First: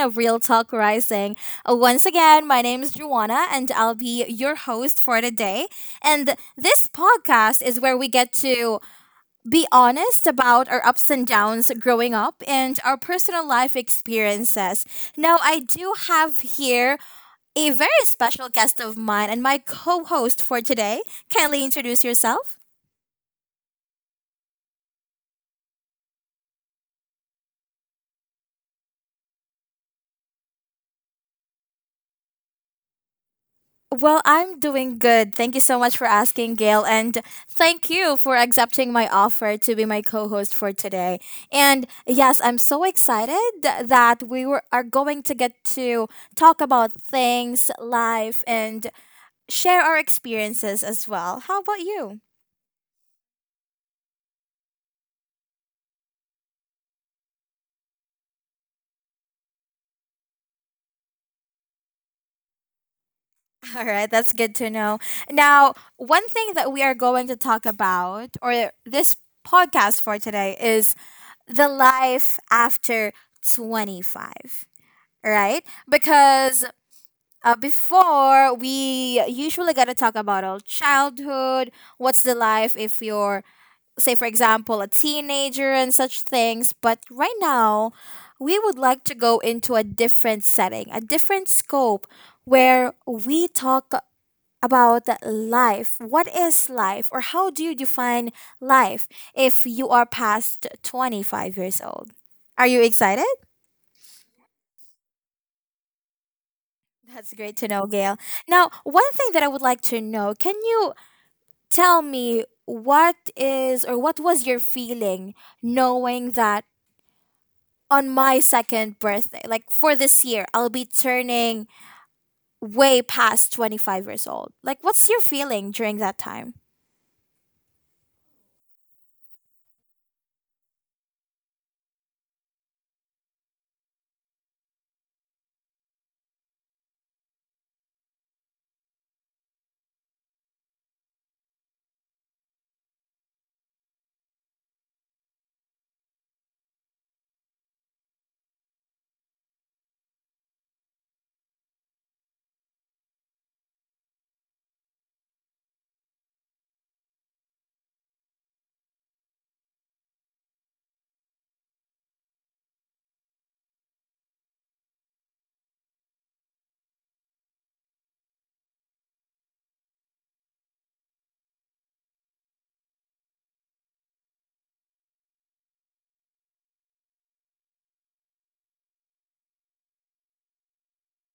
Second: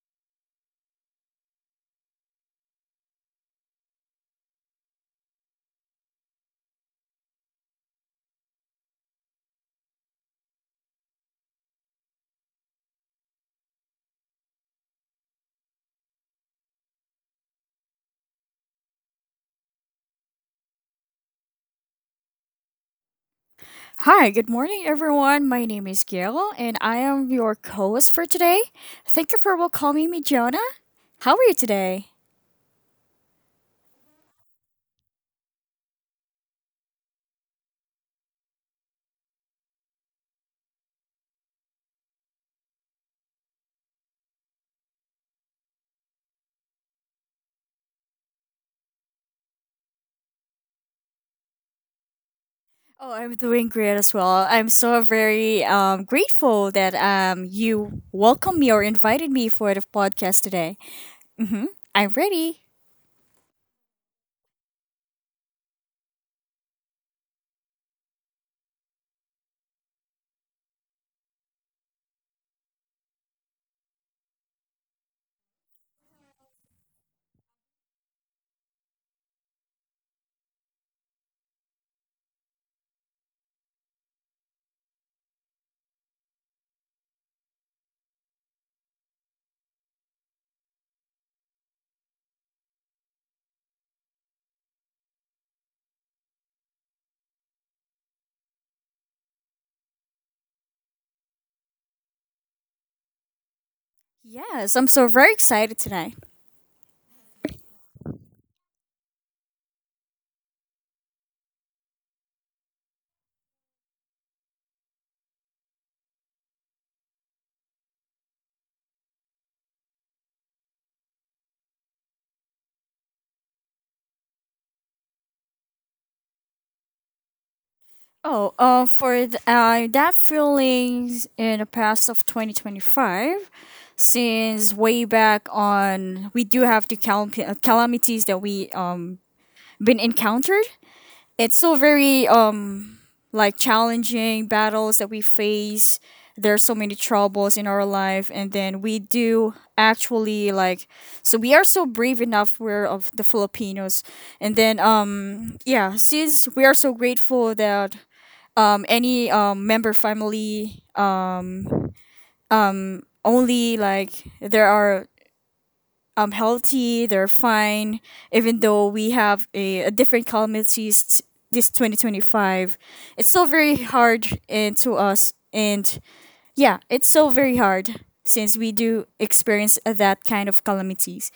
of Real Talk Rising. Once again, my name is Juana, and I'll be your host for today. And this podcast is where we get to be honest about our ups and downs growing up and our personal life experiences. Now, I do have here a very special guest of mine and my co host for today. Kindly introduce yourself. Hi, good morning, everyone. My name is Gail, and I am your co-host for today. Thank you for welcoming me, Jonah. How are you today? Well, I'm doing good. Thank you so much for asking, Gail. And thank you for accepting my offer to be my co host for today. And yes, I'm so excited that we are going to get to talk about things, life, and share our experiences as well. How about you? Oh, I'm doing great as well. I'm so very grateful that you welcomed me or invited me for the podcast today. Mm-hmm. I'm ready. All right, that's good to know. Now, one thing that we are going to talk about, or this podcast for today, is the life after 25, right? Because before, we usually gonna talk about our childhood, what's the life if you're, say, for example, a teenager and such things. But right now, we would like to go into a different setting, a different scope, where we talk about life. What is life, or how do you define life if you are past 25 years old? Are you excited? Yes, I'm so very excited tonight. That's great to know, Gail. Now, one thing that I would like to know, can you tell me what is or what was your feeling knowing that on my second birthday, like for this year, I'll be turning way past 25 years old? Like, what's your feeling during that time? That feelings in the past of 2025, since way back on, we do have the calamities that we been encountered. It's so very like challenging battles that we face. There's so many troubles in our life, and then we do actually like, we are so brave enough. We're of the Filipinos, and then yeah, since we are so grateful that any member family only like there are healthy, they're fine, even though we have a different calamities this 2025. It's still very hard and to us, and yeah, it's so very hard since we do experience that kind of calamities.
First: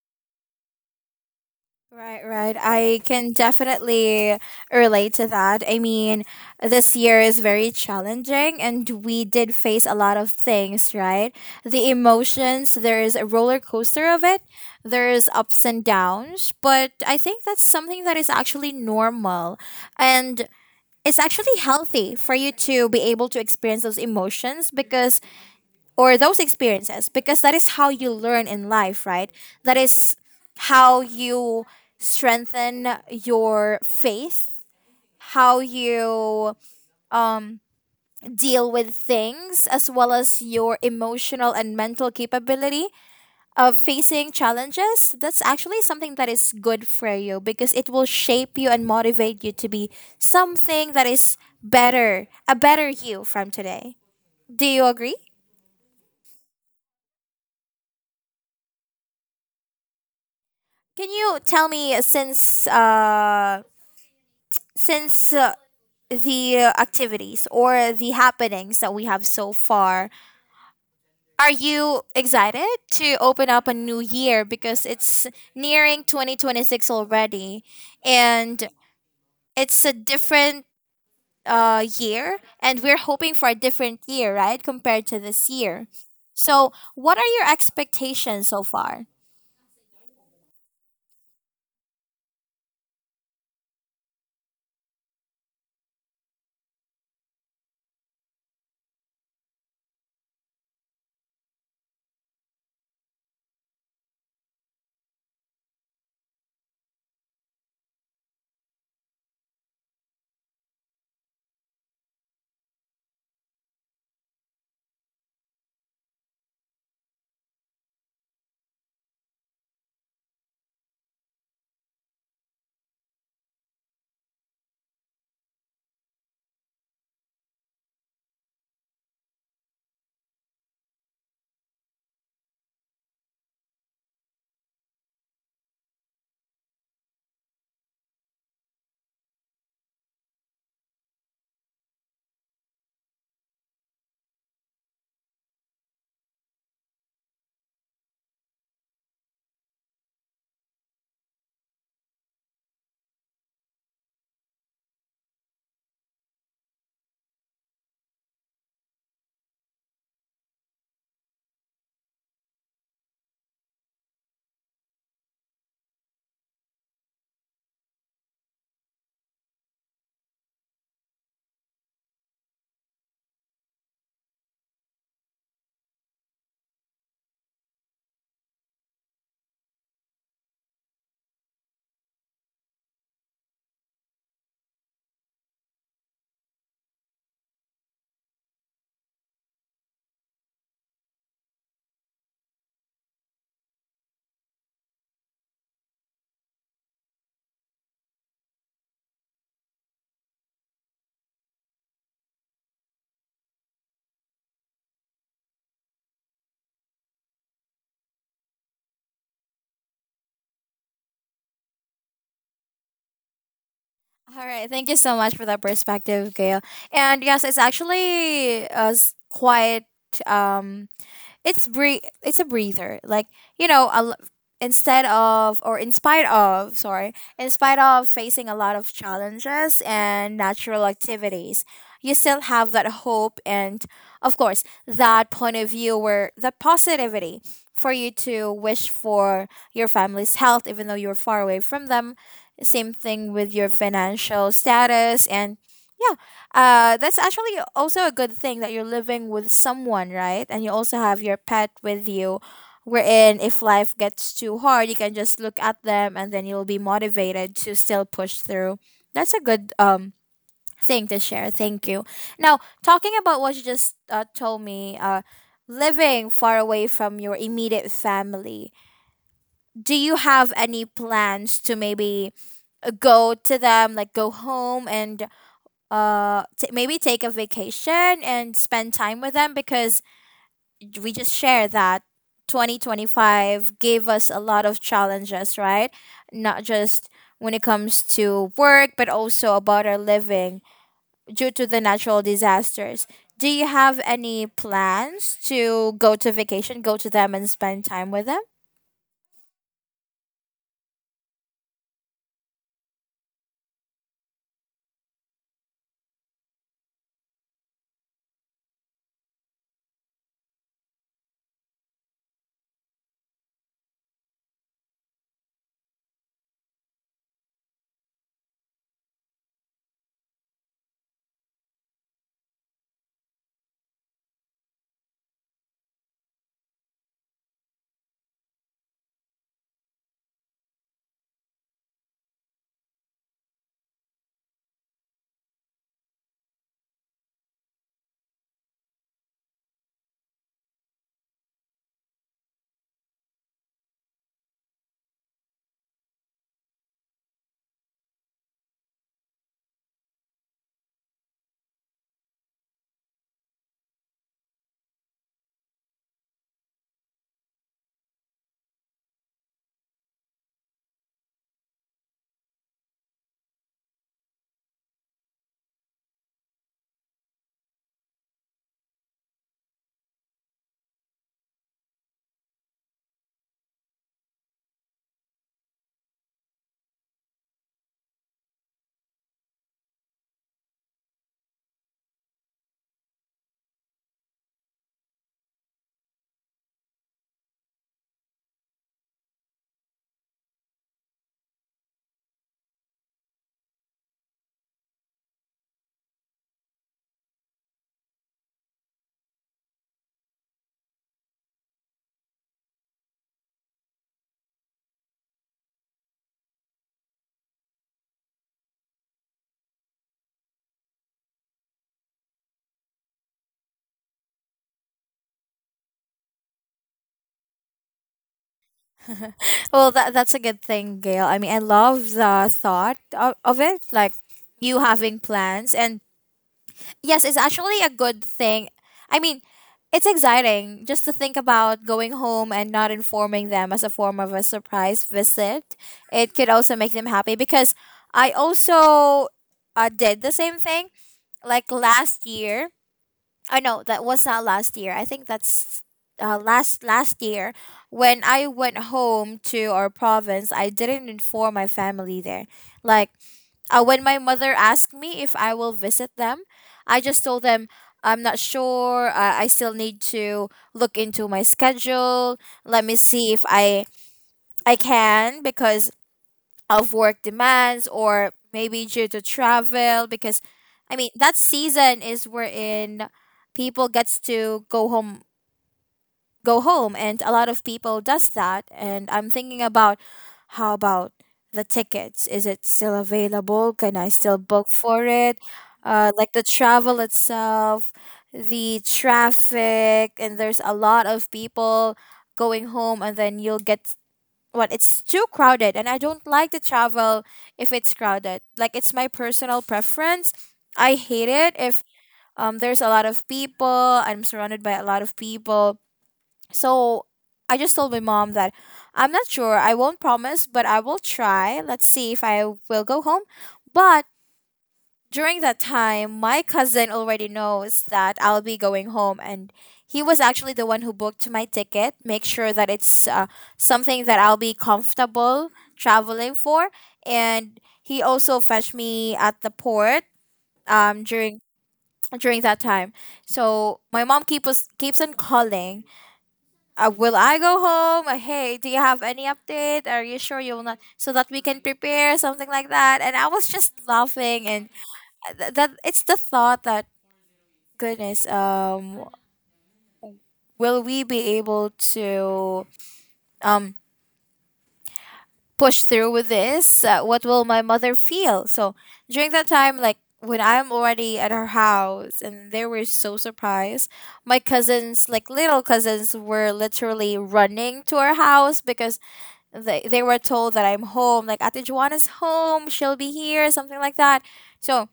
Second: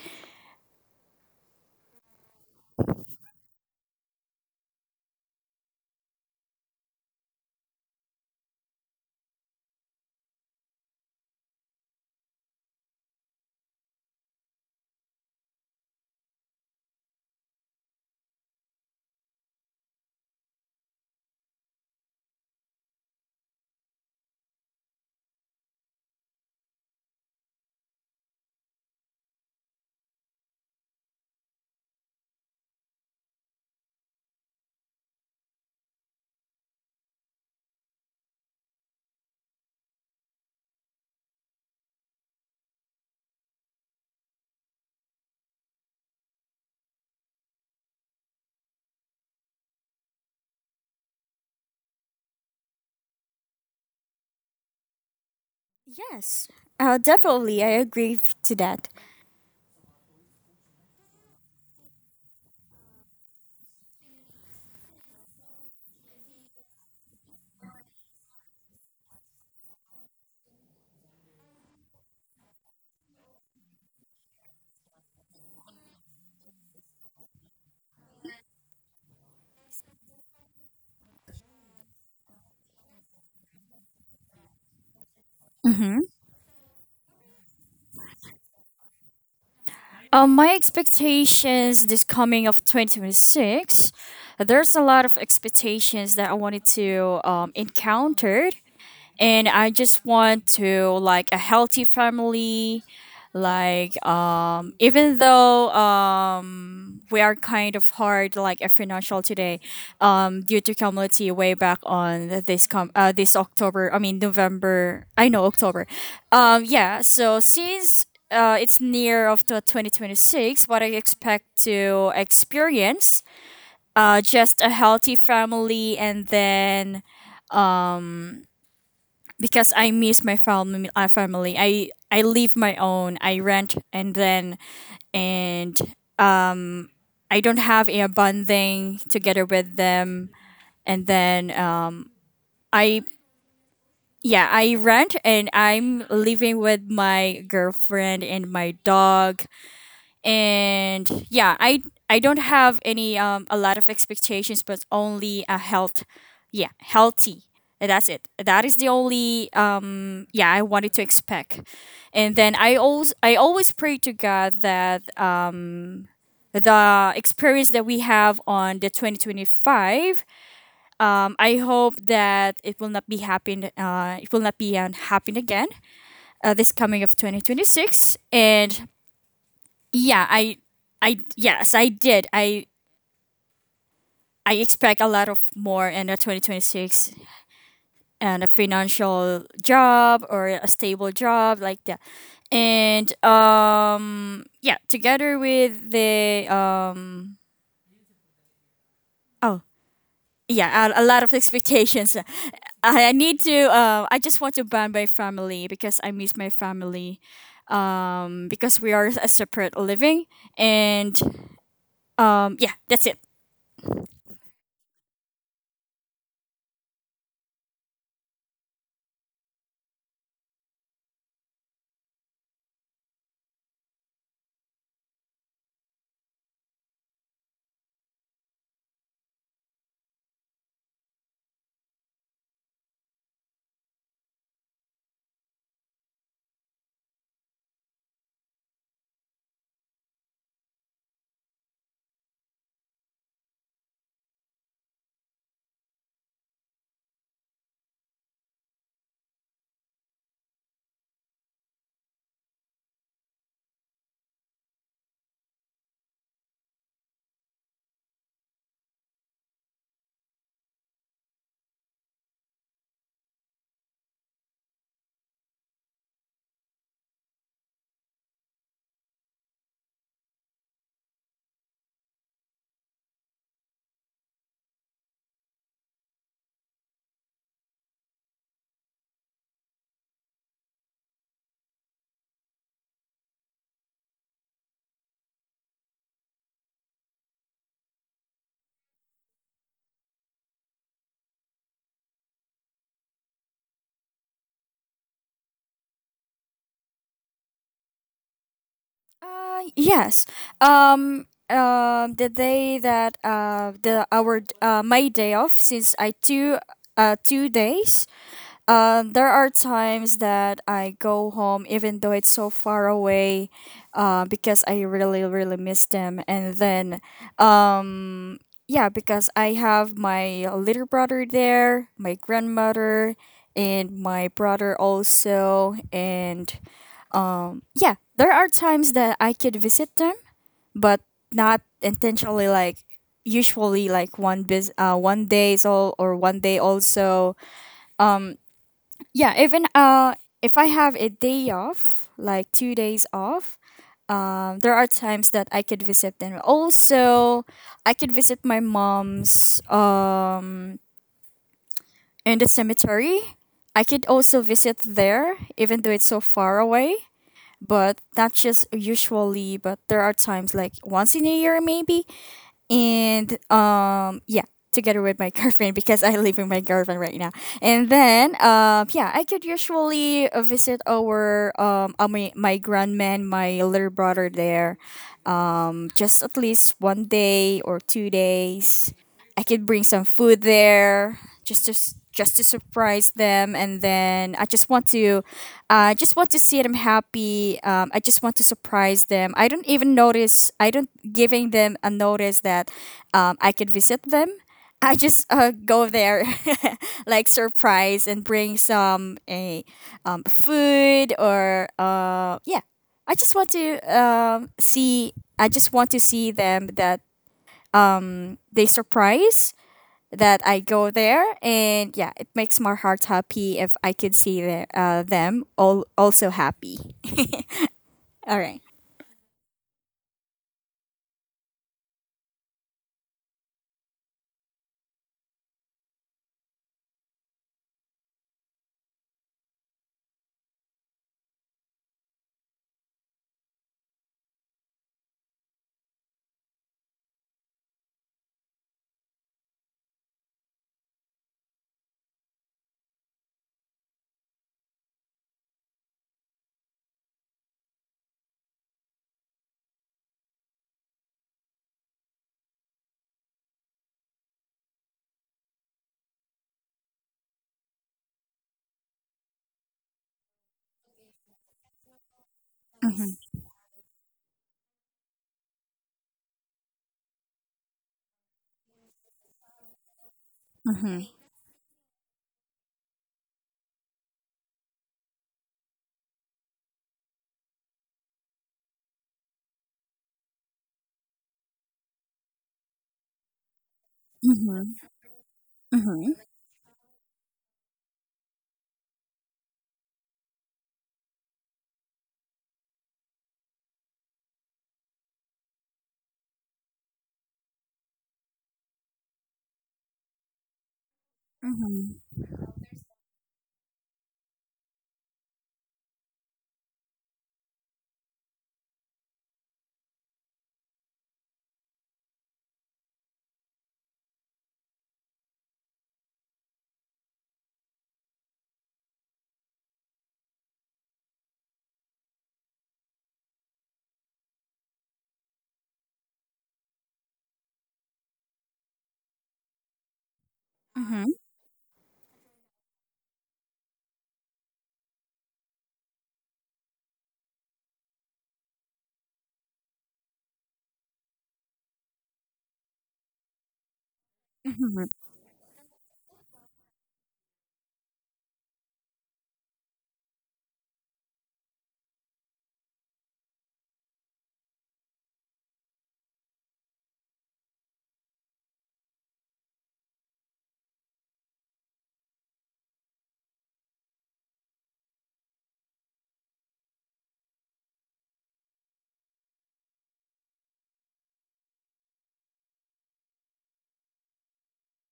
Right, right. I can definitely relate to that. I mean, this year is very challenging and we did face a lot of things, right? The emotions, there is a roller coaster of it, there's ups and downs, but I think that's something that is actually normal and it's actually healthy for you to be able to experience those emotions because, or those experiences, because that is how you learn in life, right? That is how you strengthen your faith, how you um, deal with things, as well as your emotional and mental capability of facing challenges. That's actually something that is good for you because it will shape you and motivate you to be something that is better, a better you from today. Do you agree? Yes, definitely I agree to that. Can you tell me, since since uh, the activities or the happenings that we have so far, are you excited to open up a new year because it's nearing 2026 already, and it's a different year and we're hoping for a different year, right, compared to this year. Mm-hmm. So, what are your expectations so far? My expectations this coming of 2026, there's a lot of expectations that I wanted to encounter, and I just want to like a healthy family. Like even though we are kind of hard like a financial today, due to community way back on this com this October. I mean November. I know October. Yeah. So since it's near of the 2026, what I expect to experience, just a healthy family, and then because I miss my family. Family. I live my own. I rent, and then, and I don't have a bonding together with them. And then, I yeah, I rent, and I'm living with my girlfriend and my dog. And yeah, I don't have any a lot of expectations, but only a health, yeah, healthy. And that's it, that is the only yeah I wanted to expect. And then I always pray to God that the experience that we have on the 2025, I hope that it will not be happen, it will not be happen again, this coming of 2026. And yeah I yes, I did. I expect a lot of more in the 2026, and a financial job or a stable job like that. And yeah, together with the um oh yeah, a lot of expectations. I need to I just want to bond my family because I miss my family, because we are a separate living, and yeah, that's it. All right. Thank you so much for that perspective, Gail. And yes, it's actually quite um, it's it's a breather, like, you know a l- instead of, or in spite of, sorry, in spite of facing a lot of challenges and natural activities, you still have that hope and, of course, that point of view where the positivity, for you to wish for your family's health even though you're far away from them, same thing with your financial status. And yeah, that's actually also a good thing that you're living with someone, right? And you also have your pet with you, wherein if life gets too hard, you can just look at them and then you'll be motivated to still push through. That's a good thing to share. Thank you. Now, talking about what you just told me, living far away from your immediate family, do you have any plans to maybe go to them, like go home and maybe take a vacation and spend time with them? Because we just share that 2025 gave us a lot of challenges, right? Not just when it comes to work, but also about our living due to the natural disasters. Do you have any plans to go to vacation, go to them and spend time with them? Yes. Um, the day that my day off, since I two 2 days. There are times that I go home even though it's so far away, because I really miss them. And then, um, yeah, because I have my little brother there, my grandmother, and my brother also, and yeah, there are times that I could visit them, but not intentionally. Like usually like 1 day is all, or 1 day also. um yeah, even if I have a day off, like 2 days off, there are times that I could visit them also. I could visit my mom's in the cemetery. I could also visit there even though it's so far away, but not just usually, but there are times like once in a year maybe. And yeah, together with my girlfriend, because I live with my girlfriend right now. And then yeah, I could usually visit our my grandman, my little brother there, just at least 1 day or 2 days. I could bring some food there, just to just to surprise them, and then I just want to see them happy. I just want to surprise them. I don't even notice. I don't giving them a notice that I could visit them. I just go there, like surprise, and bring some a food or yeah. I just want to um, see. I just want to see them that they surprise that I go there, and yeah, it makes my heart happy if I could see the, them all also happy. All right. Well, that's a good thing, Gail. I mean, I love the thought of it, like you having plans. And yes, it's actually a good thing. I mean, it's exciting just to think about going home and not informing them as a form of a surprise visit. It could also make them happy because I also did the same thing like last year. I know that was not last year. I think that's last last year when I went home to our province. I didn't inform my family there. Like, when my mother asked me if I will visit them, I just told them I'm not sure. I still need to look into my schedule. Let me Mhm, see if I can, because of work demands or maybe due to travel. Because, I mhm, mean, that season is wherein people gets to go home, go home, and a lot of people does that. And I'm thinking about, how about the tickets, is it still available, can I still book mhm, for it, mhm, like the travel itself, the traffic, and there's a lot of people going home, and then you'll get, what, it's too crowded. And I don't like to travel if it's crowded, like it's my personal preference. I hate it if mhm, there's a lot of people, I'm surrounded by a lot of people. So I just told my mom that I'm not sure. I won't promise, but I will try. Let's see if I will go home. But during that time, my cousin already knows that I'll be going home, and he was actually the one who booked my ticket, make sure that it's something that I'll be comfortable traveling for. And he also fetched me at the port mhm, during during that time. So my mom keeps on calling, will I go home? Hey, do you have any update? Are you sure you will not? So that we can prepare something, like that. And I was just laughing, and mhm, that it's the thought that, goodness, will we be able to um push through with this? What will my mother feel? So during that time, like when I'm already at her house, and they were so surprised. My cousins, like little cousins, were literally running to our house because they were told that I'm home, like Ate Juana's home, she'll be here, something like that. So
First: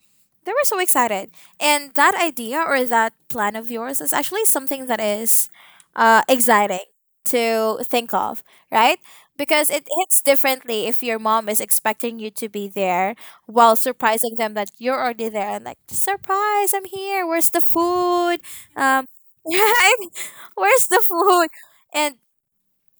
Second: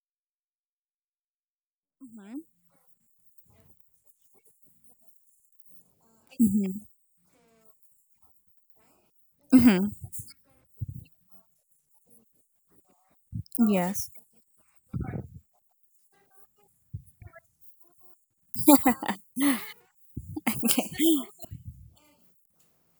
they were so excited. And that mhm, idea, or that plan of yours, is actually something that is mhm, exciting to think of, right? Because it mhm. hits differently if your mom is expecting you to be there while Yes. surprising them that you're already there, and like, surprise, I'm here. Where's the food? Um, right? Where's Okay. the food? And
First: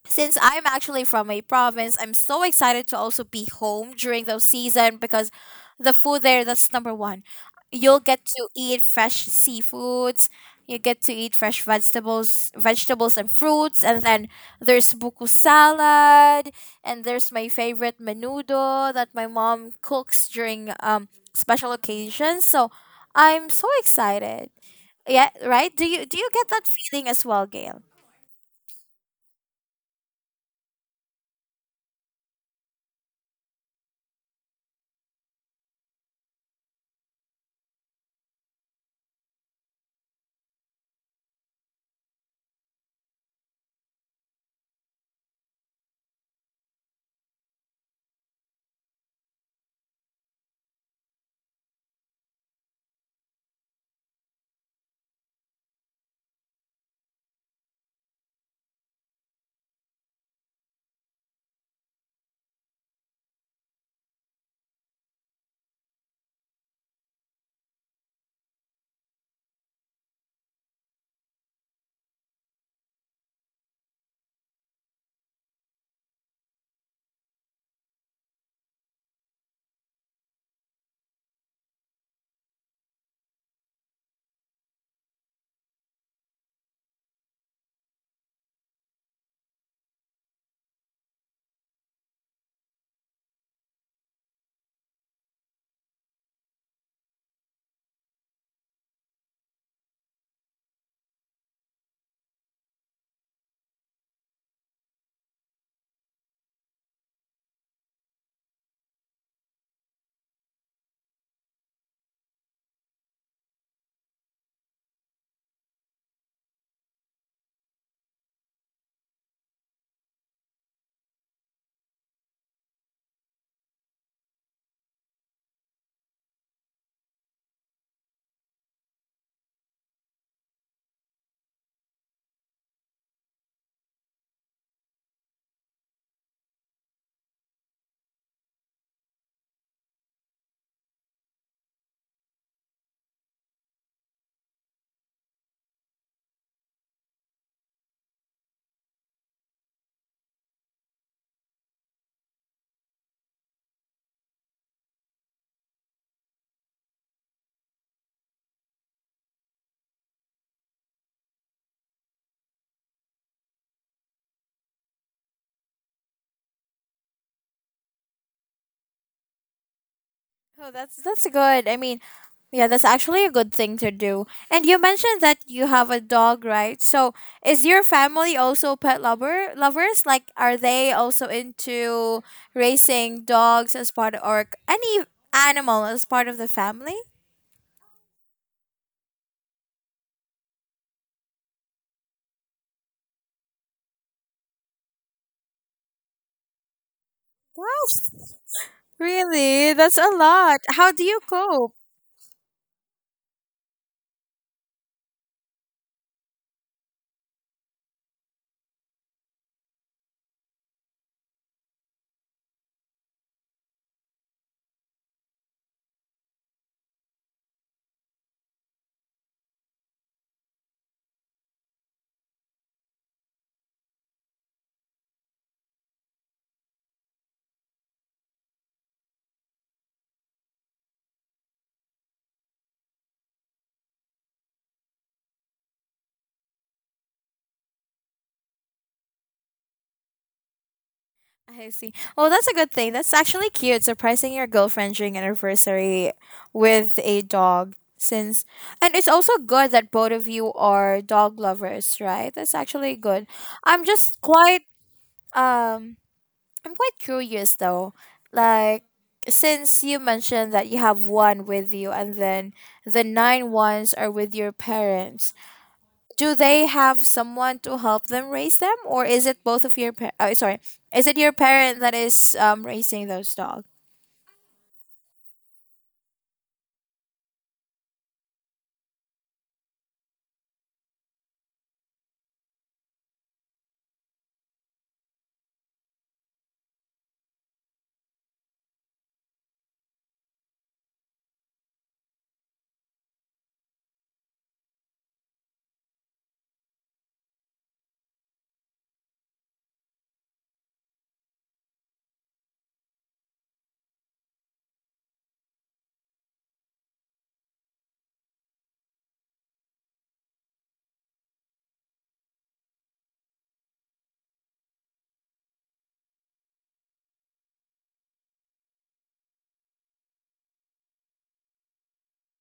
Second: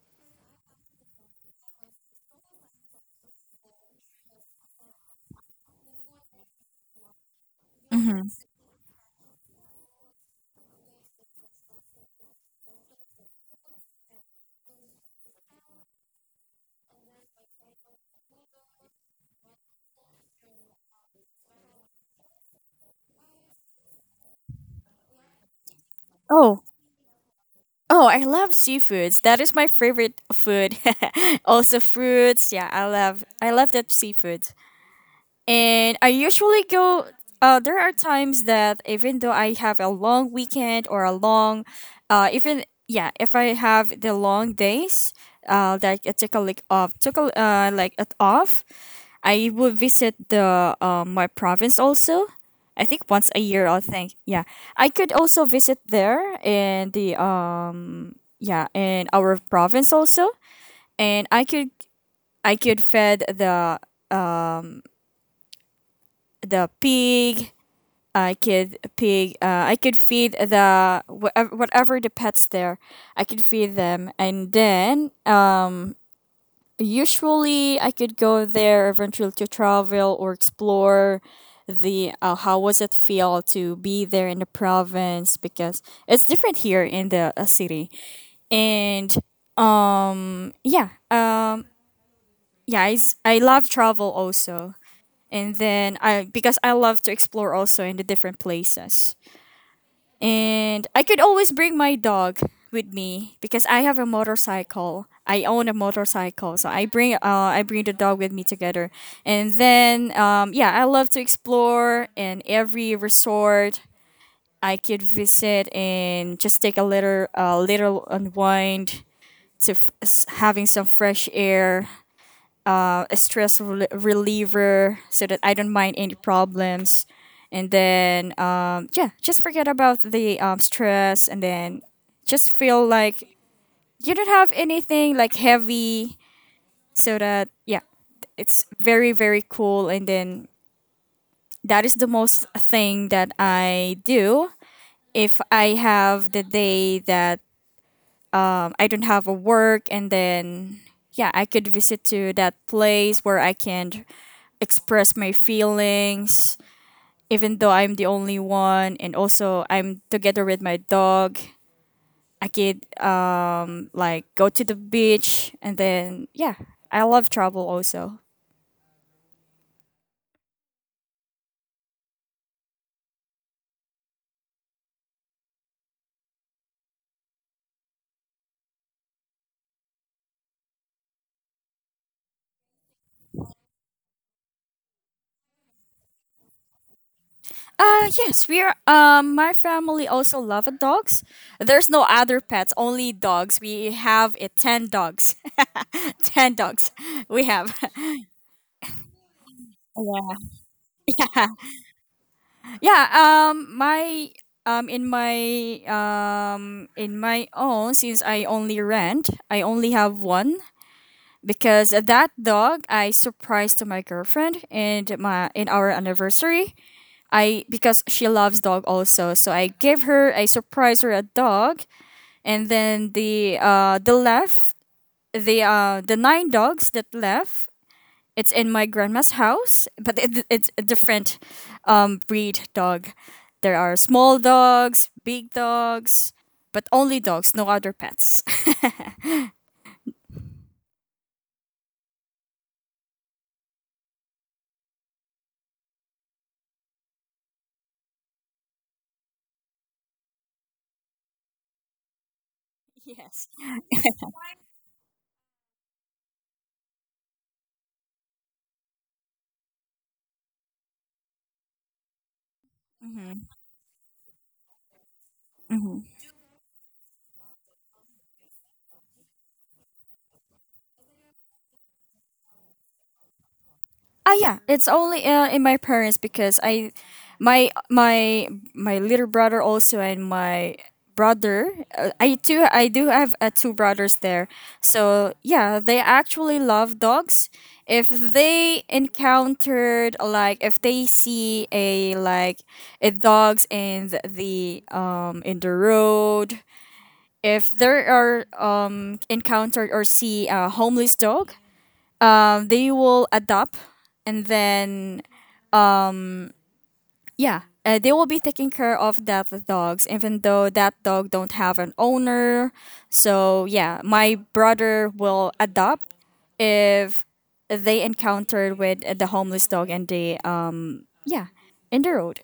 since I'm actually from a province, I'm so excited to also be home during those season because the food there, that's number one. You'll get Mhm. to eat fresh seafoods, you get to eat fresh vegetables, vegetables and fruits, and then there's buko salad, and there's my favorite menudo that my mom cooks during special occasions. So I'm so excited. Yeah, right? Do you get Oh, that feeling as well, Gail? oh, I love seafoods. That is my favorite food. Also fruits. Yeah, I love that seafood. And I usually go. There are times that even though I have a long weekend or a long, even yeah, if I have the long days, that I took a like off, took a like it off. I will visit the my province also. I think once a year. I think yeah. I could also visit there in the yeah in our province also, and I could fed uh, the pig. I could feed the whatever, whatever the pets there. I could feed them, and then usually I could go there eventually to travel or explore the how was it feel to be there in the province, because it's different here in the city, and yeah, um, yeah, I love travel also, and then I because I love to explore also in the different places. And I could always bring my dog with me because I have a motorcycle. I own a motorcycle, so I bring the dog with me together. And then yeah, I love to explore, and every resort I could visit and just take a little unwind to having some fresh air, a stress reliever, so that I don't mind any problems. And then, yeah, just forget about the stress and then just feel like you don't have anything like heavy, so that, yeah, it's very, very cool. And then that is the most thing that I do if I have the day that I don't have a work, and then yeah, I could visit to that place where I can express my feelings, even though I'm the only one, and also I'm together with my dog. I could like go to the beach, and then yeah, I love travel also. Oh, that's good. I mean, yeah, that's actually a good thing to do. And you mentioned that you have a dog, right? So, is your family also pet lover lovers? Like, are they also into raising dogs as part of, or any animal as part of the family? Uh, yes, we are. My family also love dogs. There's no other pets, only dogs. We have 10 dogs, 10 dogs. We Wow, have. really? That's a Wow. lot. How do you Yeah. cope? Yeah, my in my in my own, since I only rent, I only have one, because that dog I surprised to my girlfriend and my in our anniversary. I because she loves dog also, so I surprised her a dog. And then the left, the 9 dogs that left, it's in my grandma's house, but it's a different breed dog. There are small dogs, big dogs, but only dogs, no other pets. I see. Well, that's a good thing. That's actually cute. Surprising your girlfriend during anniversary with a dog. Since, and it's also good that both of you are dog lovers, right? That's actually good. Yes. I'm just quite um I'm quite curious though. Like, since you mentioned that you have one with you and then the Hmm. nine ones are with your parents, do they have someone to help them raise them, or is it both of your oh, sorry, is it your parent that is raising those dogs? Ah, yeah, it's only in my parents, because I, my my my little brother also and my brother. I do have 2 brothers there, so yeah, they actually love dogs. If they encountered, like if they see a like a dogs in the in the road, if there are encountered or see a homeless dog, they will adopt, and then yeah, they will be taking care of that dogs even though that dog don't have an owner. So yeah, my brother will adopt if they encountered with the homeless dog, and they yeah, in the road.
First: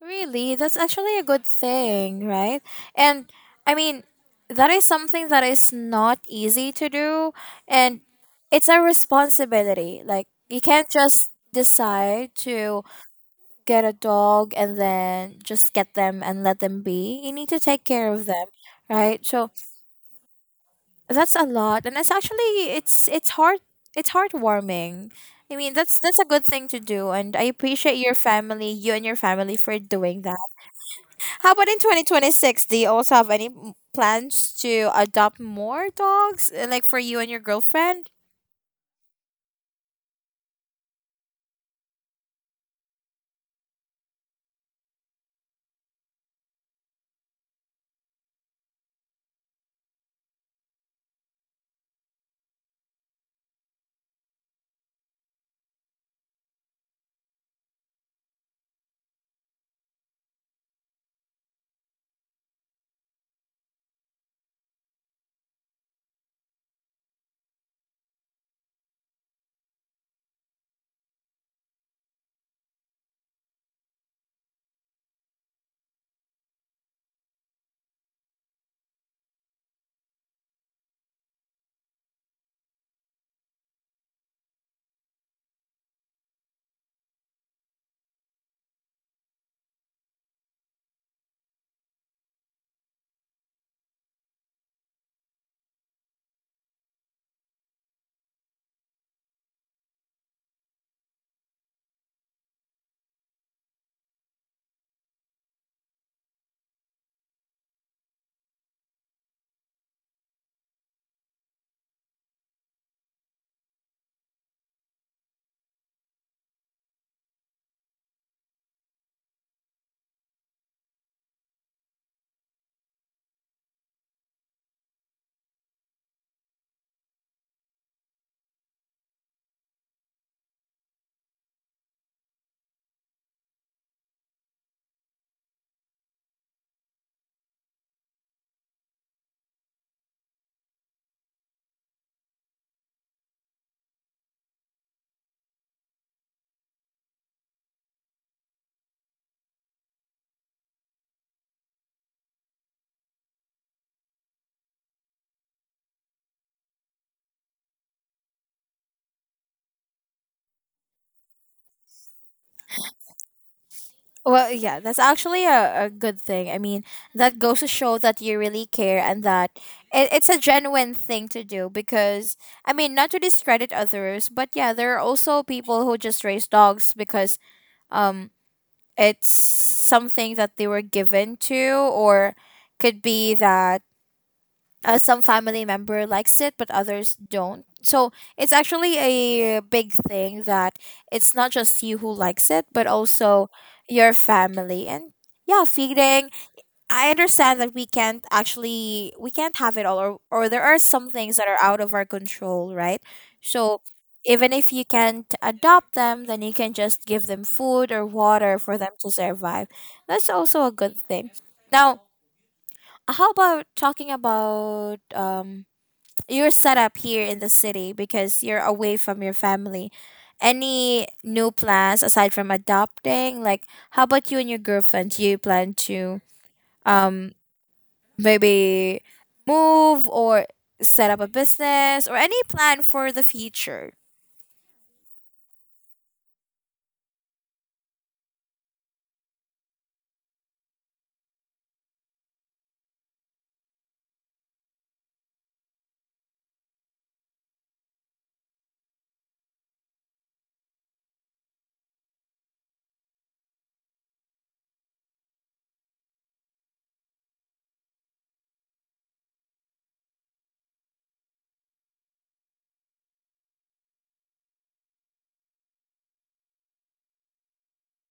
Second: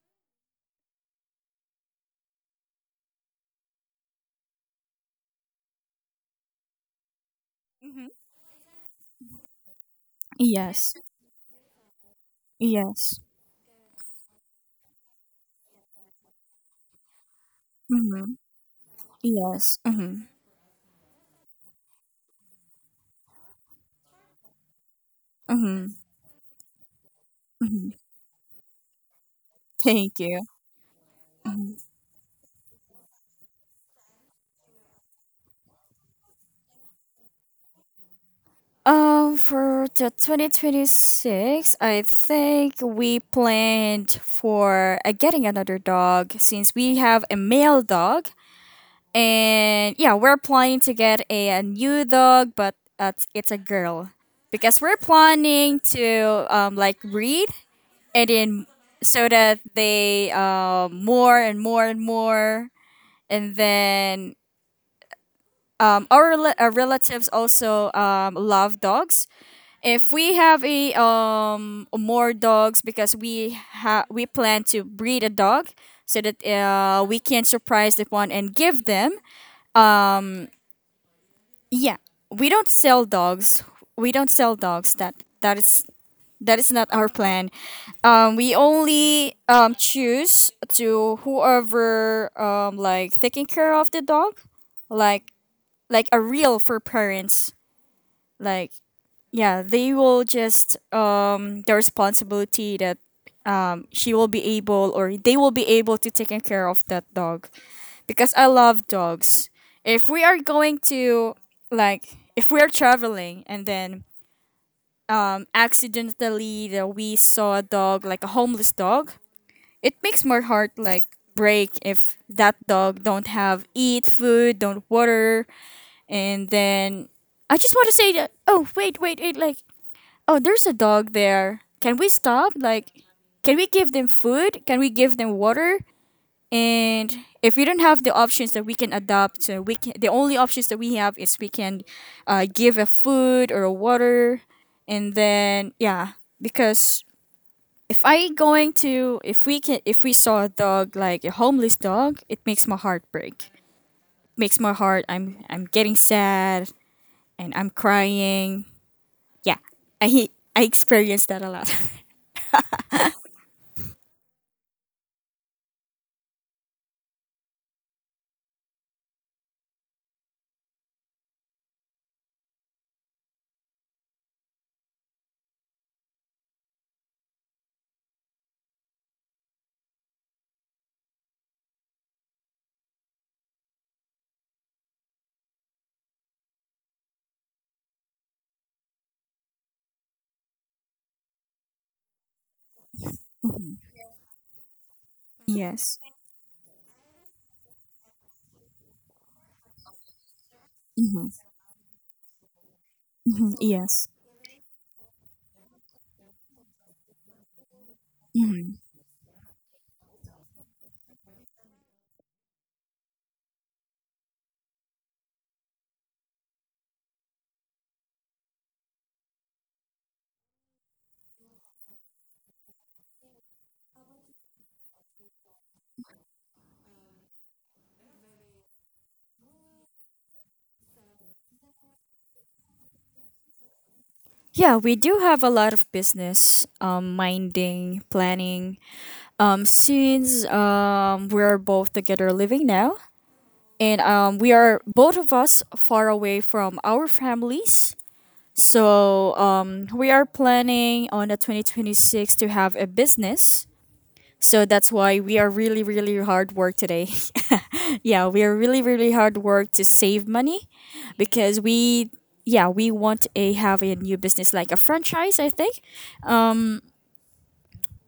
Really? That's actually a good thing, right? And I mean, that is something that is not easy to do. And Hmm. it's a responsibility, like you can't Yes. just decide to Yes. get a dog and then just get them and let them be, you need to take care of Mm-hmm. them, right? So Yes. Mm-hmm. that's a lot, and it's actually it's heartwarming. I mean, that's Mm-hmm. that's a good thing to do, and I Mm-hmm. appreciate your family, you and your family, for Thank doing you. that. How about in 2026? Do you also have any plans to adopt more dogs, like for you and your girlfriend? For the 2026, I think we planned for getting another dog, since we have a male dog. And yeah, we're planning to get a new dog, but it's a girl. Because we're planning to like breed, and then so that they more and more and more. And then our relatives also love dogs. If we have a more dogs because we plan to breed a dog so that we can surprise the one and give them um yeah, we don't sell dogs, that that is not our plan. Um, we only choose to whoever like taking care of the dog, like a real for parents, like yeah. They will just the responsibility that she will be able or they will be able to take care of that dog, because I love dogs. If we are going to, like, if we are traveling, and then accidentally that we saw a dog like a homeless dog, it makes my heart, like, break if that dog don't have eat food, don't water. And then I just want to say that, "Oh, wait, wait, wait! Like, oh, there's a dog there. Can we stop? Like, can we give them food? Can we give them water?" And if we don't have the options that we can adopt, we can, the only options that we have is we can give a food or a water, and then yeah, because if I going to, if we can, if we saw a dog like a homeless dog, it makes my heart break. Makes my heart. I'm getting sad and I'm crying. Yeah, I I experienced that a lot. Well, yeah, that's actually a good thing. I mean, that goes to show that you really care and that it's a genuine thing to do because, I mean, not to discredit others, but yeah, there are also people who just raise dogs because um it's something that they were given to, or could be that some family member likes it but others don't. So it's actually a big thing that it's not just you who likes it but also your family and yeah, Yes. feeding. I understand that we can't have it all, or there are some Hmm. things that are out of our control, right? Hmm. So Yes. even if you can't adopt them, then you can just give them food or water Hmm. for them to survive. That's also a good thing. Now, how about talking about your setup here in the city, because you're away from your family? Any new plans aside from adopting? Like, how about you and your girlfriend? Do you plan to um maybe move, or set up a business, or any plan for the future? Yeah, we do have a lot of business minding, planning. Since we're both together living now, and we are both of us far away from our families. So we are planning on the 2026 to have a business. So that's why we are really, really hard work today. Yeah, we are really, really hard work to save money, because we, yeah, we want a have a new business like a franchise, I think.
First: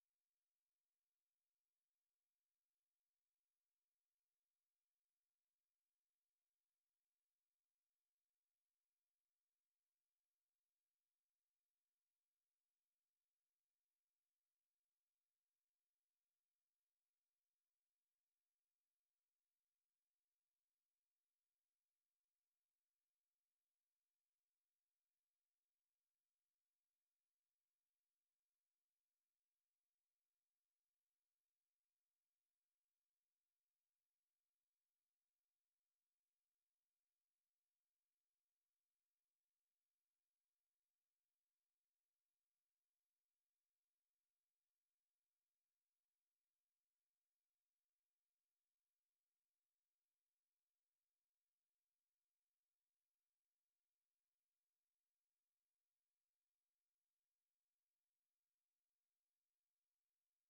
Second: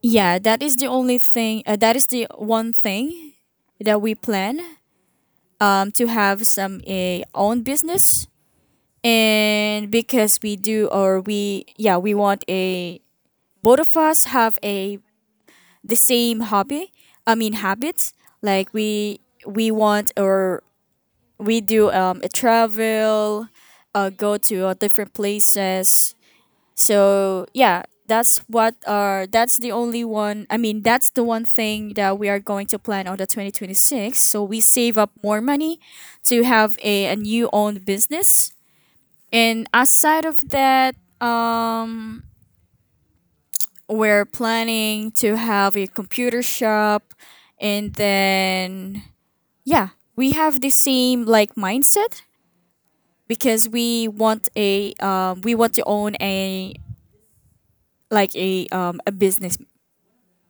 Yeah, that is the only thing that is the one thing that we plan to have some a own business. And because we do, or we, yeah, we want a, both of us have a the same hobby, I mean habits, like we want, or we do a travel, go to different places. So yeah, that's what are, that's the only one, I mean that's the one thing that we are going to plan on the 2026, so we save up more money to have a new owned business. And aside of that, um we're planning to have a computer shop, and then yeah, we have the same, like, mindset, because we want a we want to own a like a business,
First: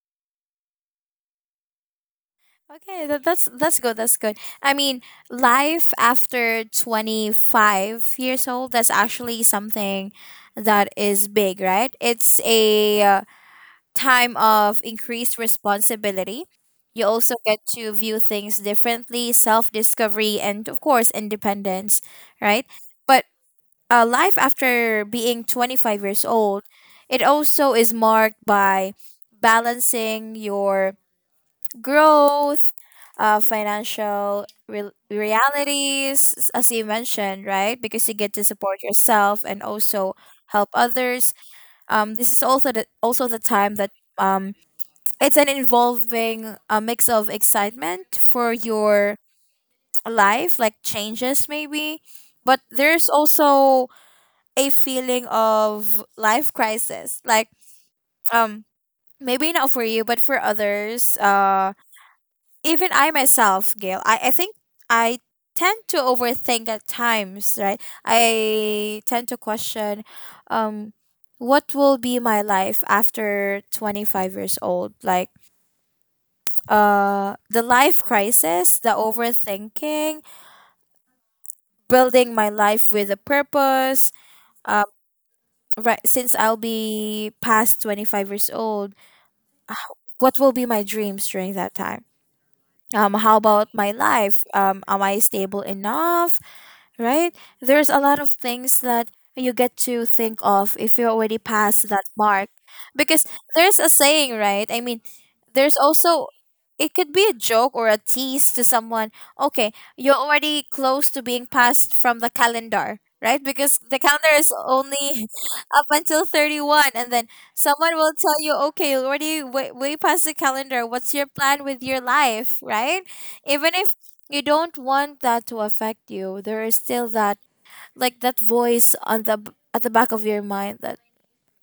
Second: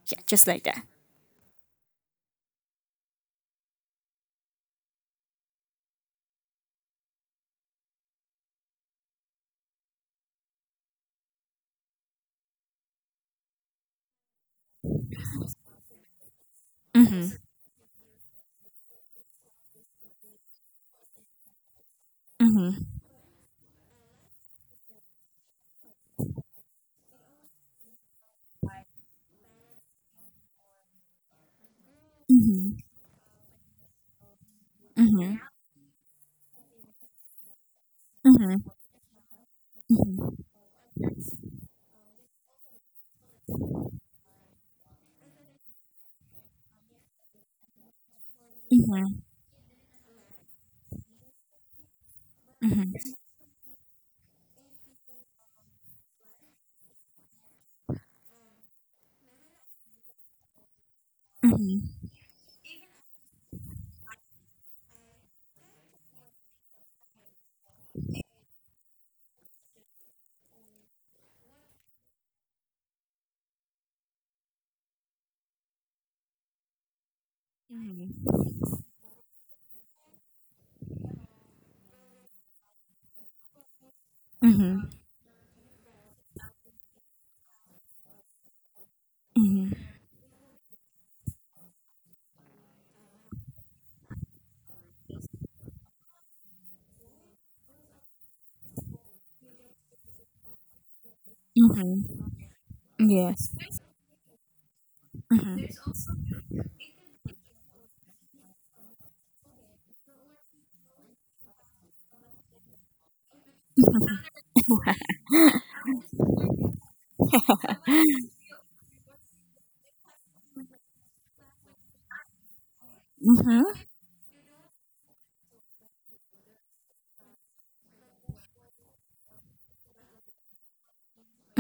yeah, just like that. Okay, that's good. That's good. I mean, life after 25 years old, that's actually something that is big, right? It's a time of increased responsibility. You also Mm-hmm. get to view things differently, self-discovery, and of course independence, right? Mm-hmm. But life after being 25 years old, it also is marked by balancing your growth, Mm-hmm. Financial re- Mm-hmm. realities, s- as you mentioned, right? Because you get to support yourself and also Mm-hmm. help others. This is also also the time that um, it's an involving a mix of excitement for Mm-hmm. your life, like changes maybe, but there's also a feeling of life crisis, like um maybe not for you but for others. Mm-hmm. Even I myself, Gail, I think I tend to overthink at times, right? I tend to question um what will be my life after 25 years old, like the life Mm-hmm. crisis, the overthinking, building my life with a purpose. um Mm-hmm. right, since I'll be past 25 years old, Mm-hmm. what will be my dreams during that time? How about my life? Am I stable enough, right? There's a lot of things that you get to think of if you already passed that Mm-hmm. mark. Because Yes. there's a saying, right? I mean, Mm-hmm. there's also, it could be a joke or a tease to someone. Okay, you're already close to being passed from the calendar, right? Because the calendar is only up until 31, and then someone will tell you, "Okay, you're already way, way past the calendar. What's your plan with your life?" right? Even Mm-hmm. if you don't want that to affect you, there is still that, like that voice on at the back of your mind that,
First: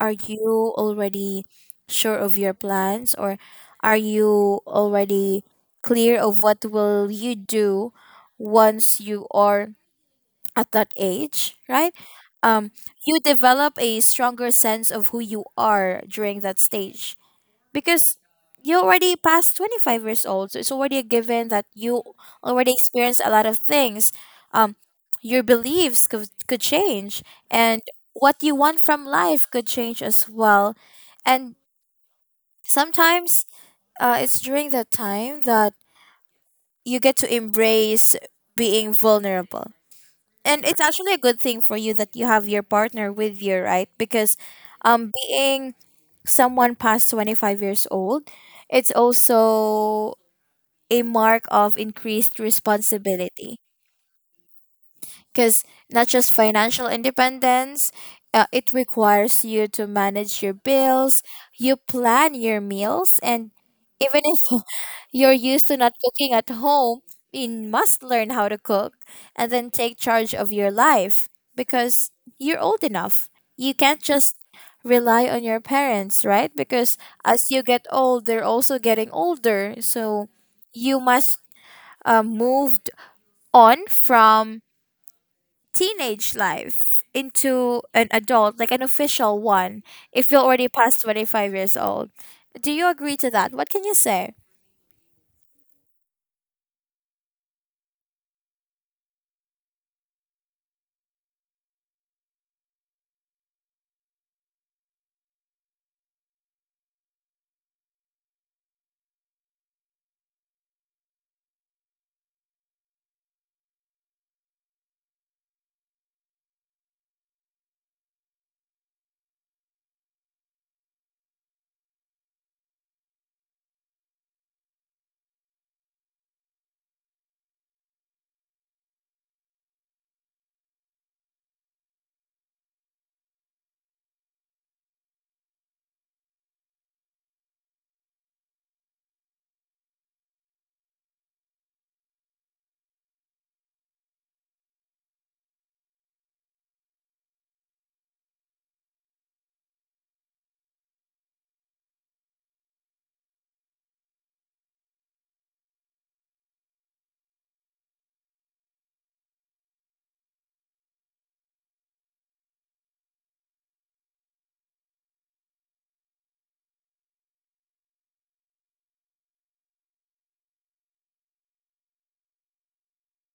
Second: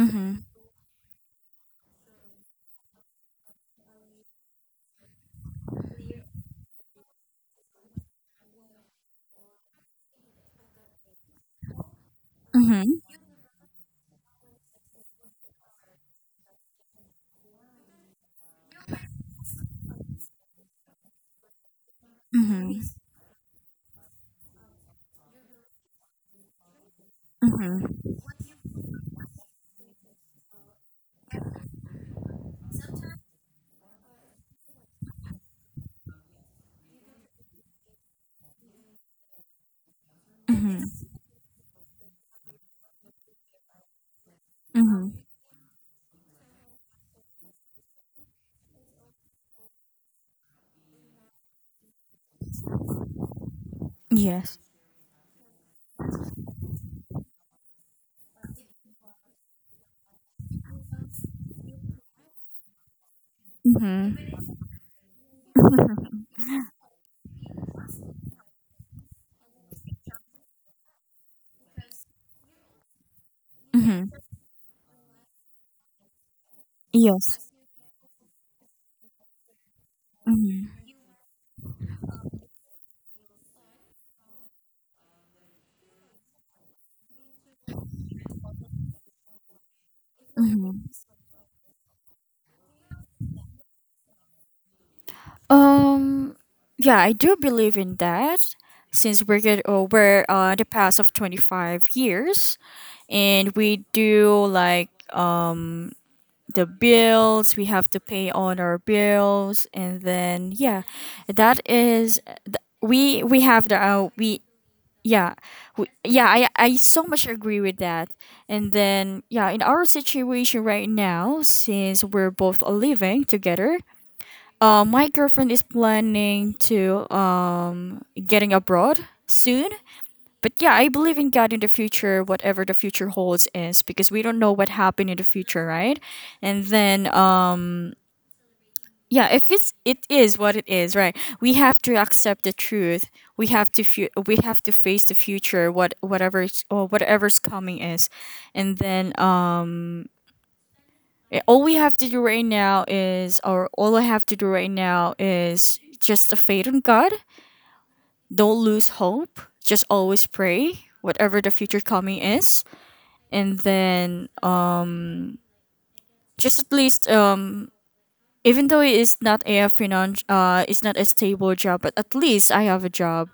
are you already sure of your plans? Or are you already clear of what will you do once you are at that age, right? um Mm-hmm. you develop a stronger sense of who you are during that stage, because you're already past 25 years old, so it's already a given that you already Mm-hmm. experienced a lot of things. um your beliefs could change, and what you want from life could change as well. And sometimes it's during that time that you get to embrace being vulnerable. And it's Mm-hmm. actually a good thing for you that you have your partner with you, right? Because Mm-hmm. being someone past 25 years old, it's also a mark of increased responsibility, Yes. because not just financial independence, it requires you to manage your bills, you plan your meals, and Mhm. even if you're used to not cooking at home, you must learn how to cook and then take charge of your life, because you're old enough. You can't Mhm. just rely on your parents, right? Because Yes. as you get old, they're also getting older. So Mhm. you must moved on from teenage life into an adult, like an official one, if you're already Mhm. past 25 years old. Do you agree to that? What can you say? Um. Yeah, I do believe in that. Since we're get over the past of 25 years, and we do like um the bills we have to pay on our bills, and then yeah, that is, we have the we, yeah, we, yeah I so much agree with that. And then yeah, in our situation right now, since we're both living together, my girlfriend is planning to getting abroad soon. But yeah, I believe in God in the future, whatever the future holds is, because we don't know what happened in the future, right? And then yeah, if it's, it is what it is, right? We have to accept the truth, we have to we have to face the future, whatever it's- or whatever's coming is. And then all we have to do right now is, or all I have to do right now, is just a faith in God. Don't lose hope, just always pray whatever the future coming is. And then just at least even though it is not a uh, it's not a stable job, but at least I have a job,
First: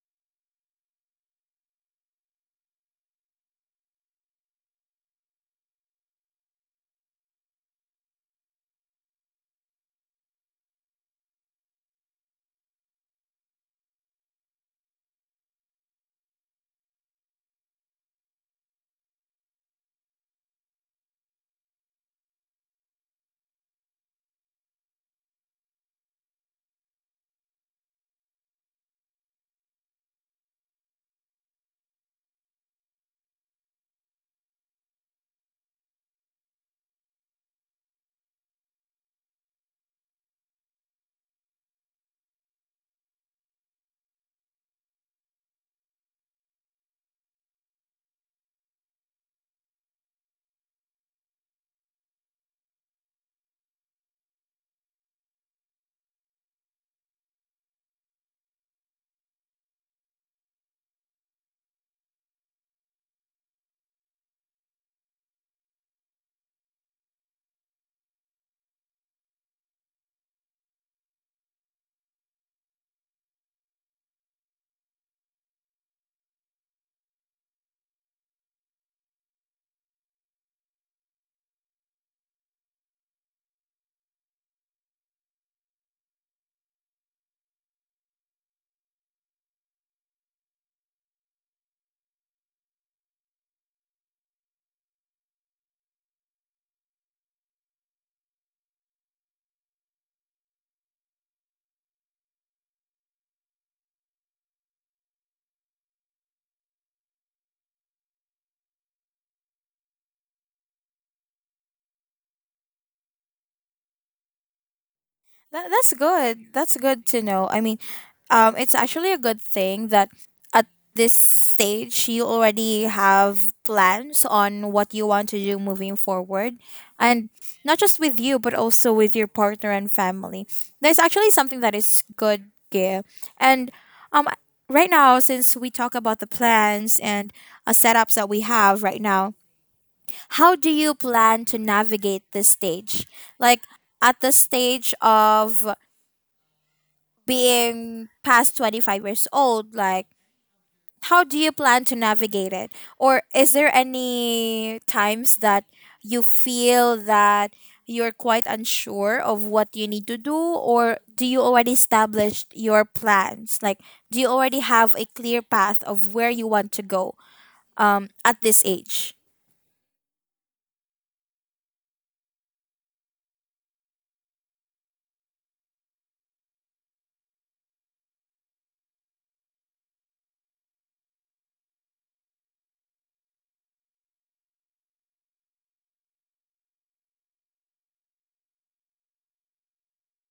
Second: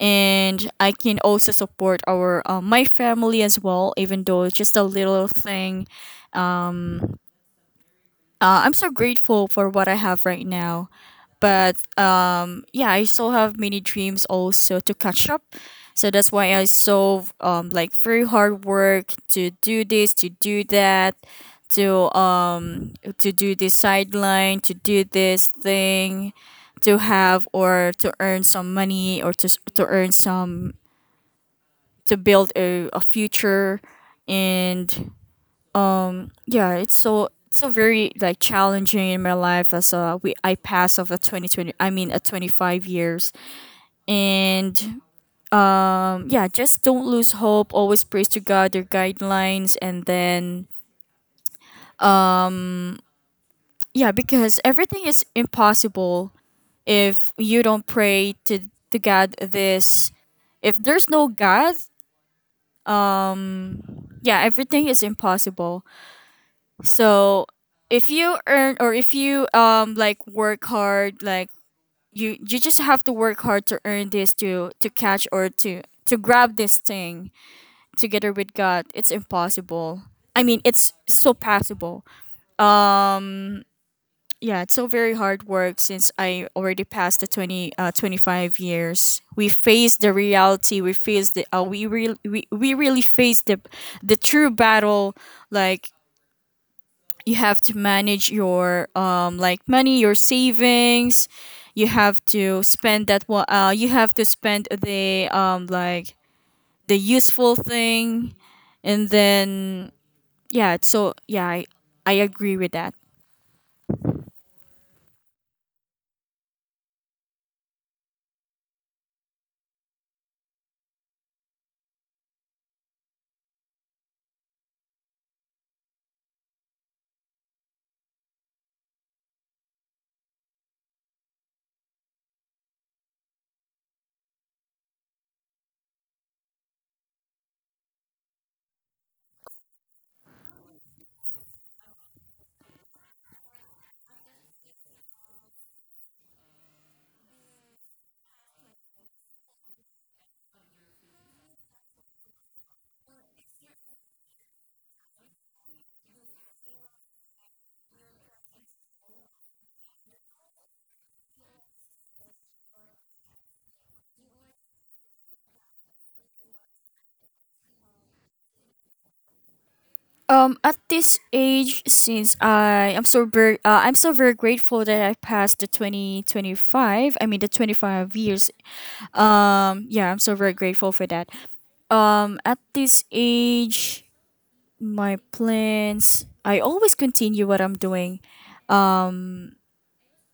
and I can also support our my family as well, even though it's just a little thing. Um, I'm so grateful for what I have right now. But yeah, I still have many dreams also to catch up. So that's why I so like, very hard work to do this, to do that, to do this sideline, to do this thing, to have or to earn some money, or to to earn some, to build a future. And yeah, it's so, so very, like, challenging in my life as we, I pass of a 2020, I mean a 25 years. And yeah, just don't lose hope, always praise to God their guidelines. And then yeah, because everything is impossible if you don't pray to God, this, if there's no God, yeah, everything is impossible. So if you earn, or if you like work hard, like you just have to work hard to earn this, to catch, or to grab this thing. Together with God, it's impossible, I mean it's so possible. um yeah, it's so very hard work since I already passed the 20 25 years. We face the reality, we face the we really, we really face the true battle. Like, you have to manage your like money, your savings. You have to spend that what you have to spend the like the useful thing. And then yeah, so yeah, I agree with that. That's good. That's good to know. I mean, it's actually a good thing that at this stage you already have plans on what you want to do moving forward. And not just with you, but also with your partner and family. There's actually something that is good, Gail. And um, right now, since we talk about the plans and setups that we have right now, how do you plan to navigate this stage? Like, at the stage of being past 25 years old, like how do you plan to navigate it? Or is there any times that you feel that you're quite unsure of what you need to do, or do you already established your plans, like do you already have a clear path of where you want to go at this age? At this age, since I am so very, I'm so very grateful that I passed the 2025. I mean the 25 years. Yeah, I'm so very grateful for that. At this age, my plans. I always continue what I'm doing. Um,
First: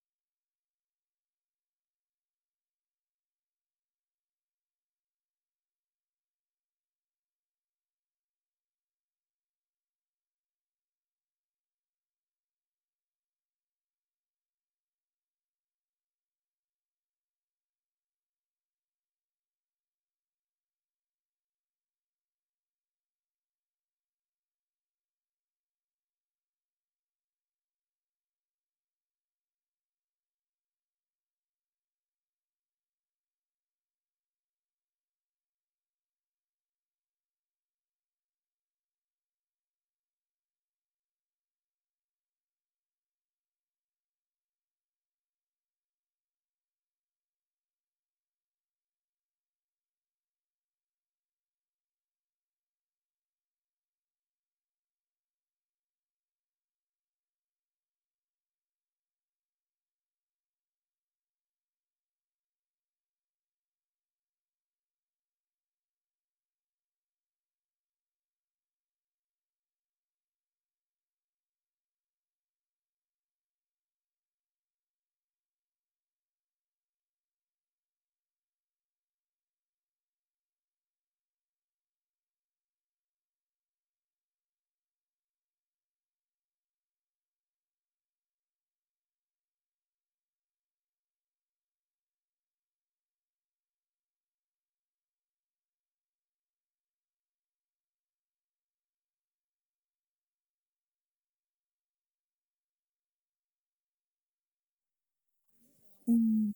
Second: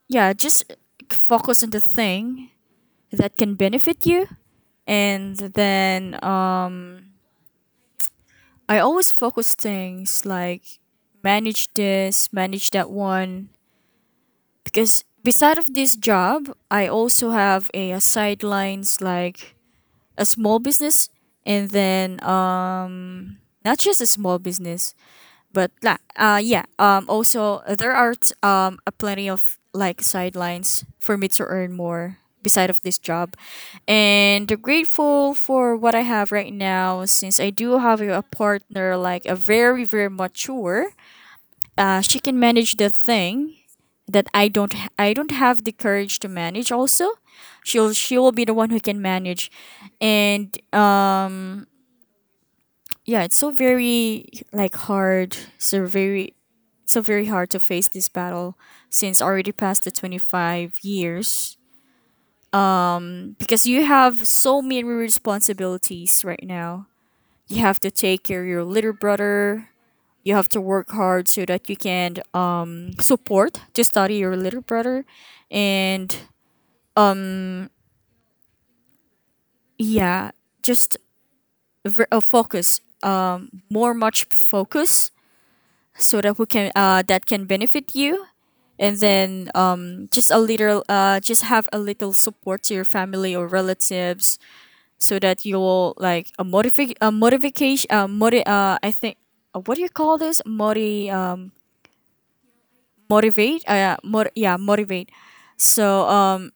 yeah, just focus on the thing that can benefit you. And then I always focus things like manage this, manage that one, because beside of this job, I also have a sidelines like a small business. And then not just a small business, but uh, yeah, also there are um, a plenty of like sidelines for me to earn more beside of this job. And I'm grateful for what I have right now, since I do have a partner like a very, very mature, she can manage the thing that I don't have the courage to manage also. She will be the one who can manage. And yeah, it's so very, like, hard, so very, so very hard to face this battle since already past the 25 years, because you have so many responsibilities right now. You have to take care of your little brother, you have to work hard so that you can support to study your little brother. And yeah, just focus more, much focus, so that who can that can benefit you. And then just a little just have a little support to your family or relatives, so that you will like a modifi a modification, uh, I think, what do you call this, modi, motivate, yeah, yeah, motivate. So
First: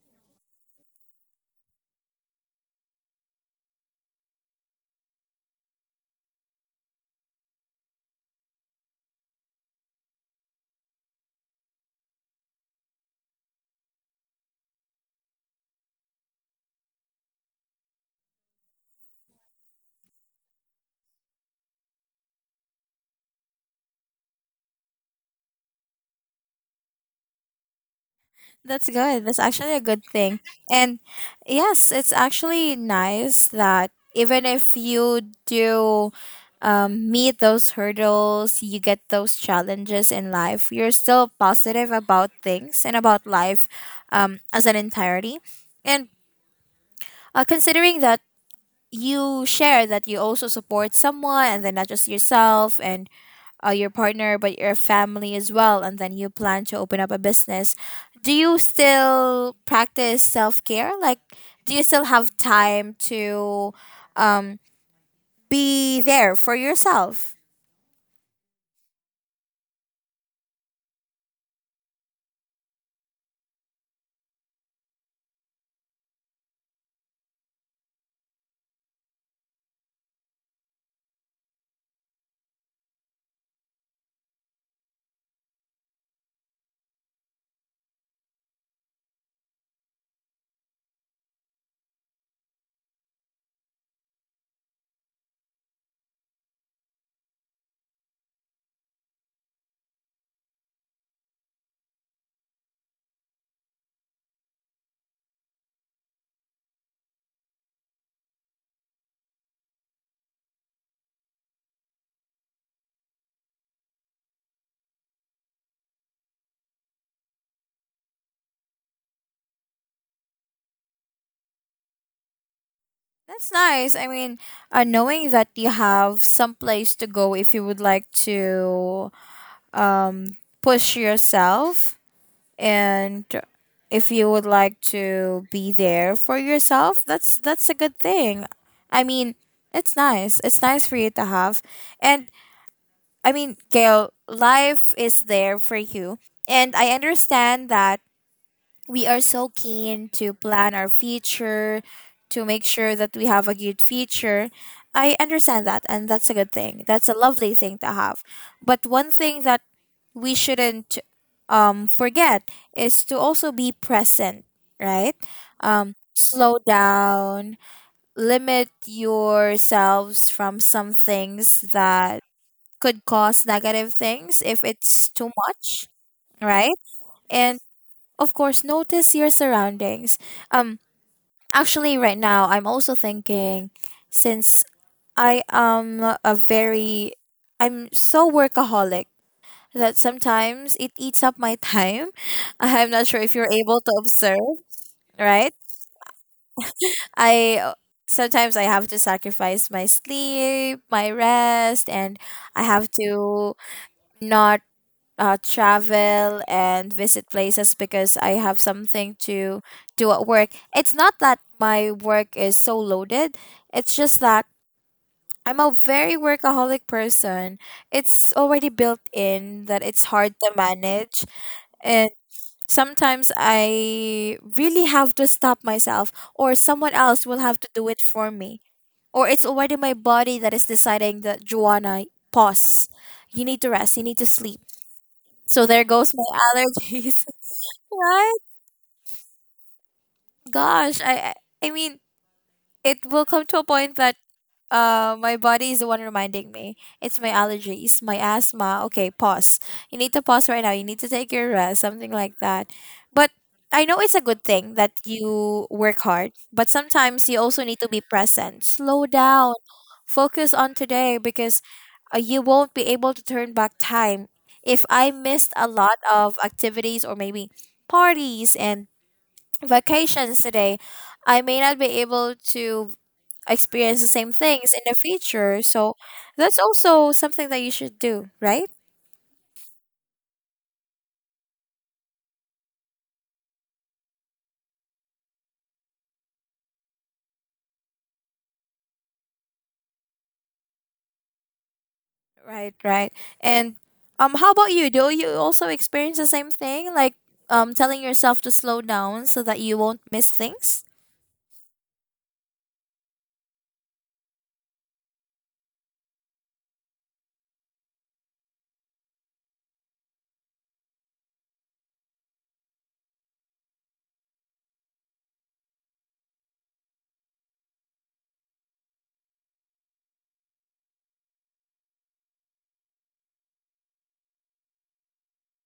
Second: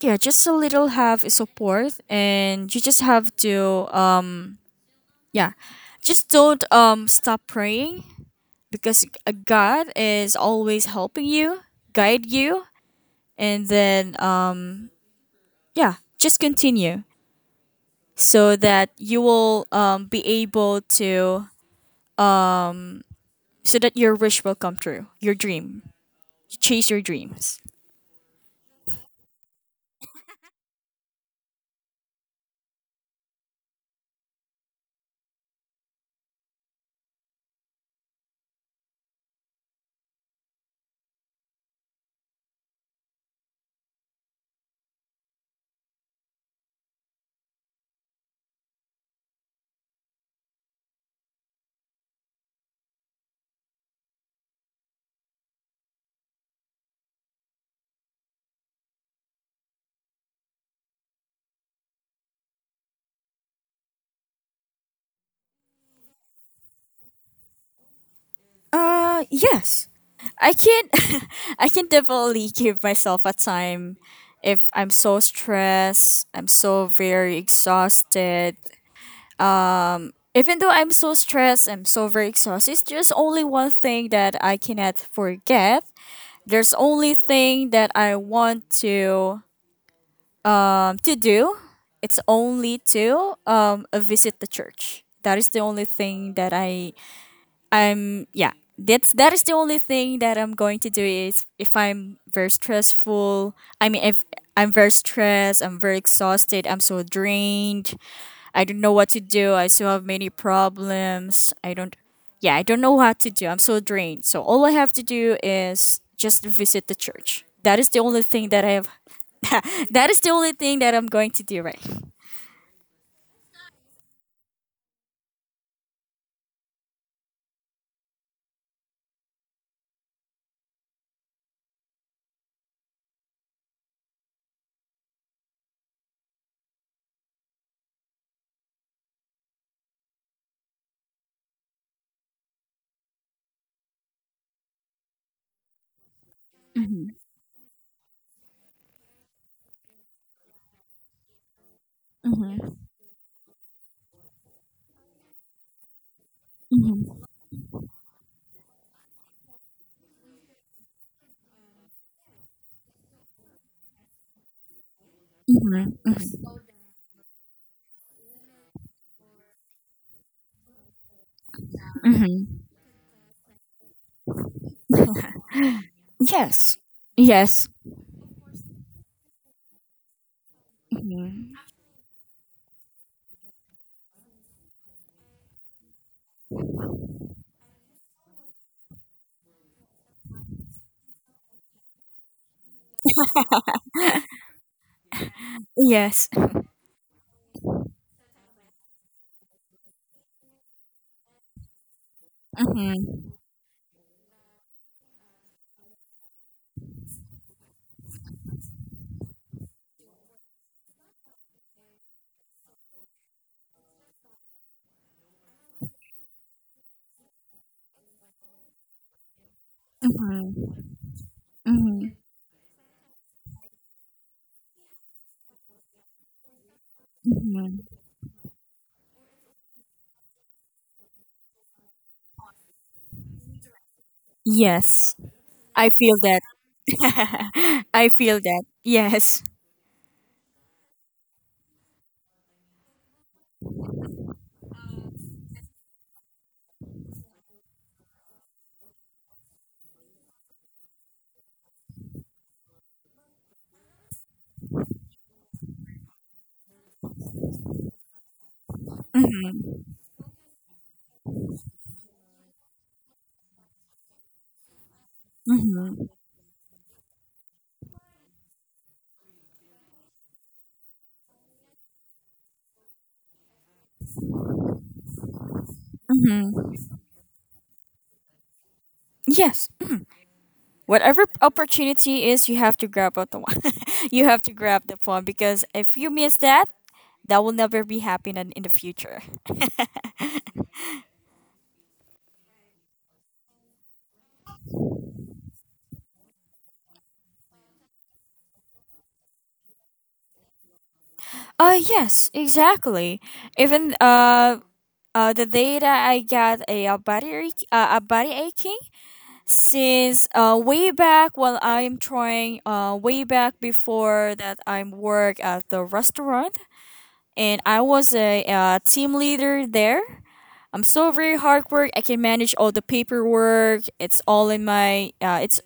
yeah, just a little have support, and you just have to yeah, just don't stop praying, because God is always helping you, guide you. And then yeah, just continue so that you will be able to, so that your wish will come true, your dream. You chase your dreams. That's good. That's actually a good thing. And yes, it's actually nice that even if you do meet those hurdles, you get those challenges in life, you're still positive about things and about life as an entirety. And considering that you share that you also support someone, and then not just yourself and your partner, but your family as well, and then you plan to open up a business. Do you still practice self care? Like, do you still have time to um, be there for yourself? Uh, yes. I can I can definitely give myself a time if I'm so stressed, I'm so very exhausted. Um, even though I'm so stressed, I'm so very exhausted, it's just only one thing that I cannot forget. There's only thing that I want to do. It's only to visit the church. That is the only thing that I'm, yeah. That's, that is the only thing that I'm going to do is if I'm very stressful. I mean, if I'm very stressed, I'm very exhausted, I'm so drained. I don't know what to do. I still have many problems. I don't, yeah, I don't know what to do. I'm so drained. So all I have to do is just visit the church. That is the only thing that I have, that is the only thing that I'm going to do, right. That's nice. I mean, knowing that you have some place to go if you would like to push yourself, and if you would like to be there for yourself, that's a good thing. I mean, it's nice, it's nice for you to have. And I mean, Gail, life is there for you, and I Mhm. understand that we are so keen to plan our future, to make Mhm. sure that we have a good future. I understand that, and that's a good thing. That's a Mhm. lovely thing to have. But one thing that we shouldn't forget is to also be present, right? Mhm. Mhm. Slow down, limit yourselves from some things that Mhm. could cause negative things if it's too much, right? Yes. And Yes. of course, notice your surroundings. Um, actually, right now, I'm also thinking, since I am a very, I'm so workaholic that sometimes it eats up my time. I'm not sure if you're able to observe, right? Yes. I Sometimes I have to sacrifice my sleep, my rest, and I have Mhm. to not travel and visit places because I have something to do at work. It's not that my work is so loaded, it's just that I'm a very workaholic person. It's already built in that it's hard to Mhm. manage. And Mhm. sometimes I really have to stop myself, or someone else will have to Mhm. do it for me. Or it's already my body that is deciding that, Joanna, pause. You need to rest. You need to sleep. Yes. So there I goes feel my that. allergies. I Right? feel that. Yes. Gosh, I I mean, it will come to a point that my body is the one reminding me. It's my allergies, my asthma. Okay, pause. You need to pause right now. You need to take your rest, something like that. But I know it's a good thing that you work hard, but sometimes you also need to be present. Slow down. Mhm. Focus on today, because you won't be able to turn back time. If I missed a lot Mhm. of activities, or maybe parties and vacations today, I may not be able to experience the same things in the future. So that's Mhm. also something that you should do, right? Yes. Whatever opportunity is, you have to grab out the one. You have to grab the one, because if you miss that, that will never be happening in the future. Right, right. And how about you? Do you also experience the same thing? Like telling yourself to slow down so that you won't miss things? Uh, yes, exactly. Even the day that I got a, uh, body ache, a body aching, since way back while I'm trying, way back before that I'm work at the restaurant, and I was a, uh, team leader there. I'm so very hard work. I can manage all the paperwork. It's all in my it's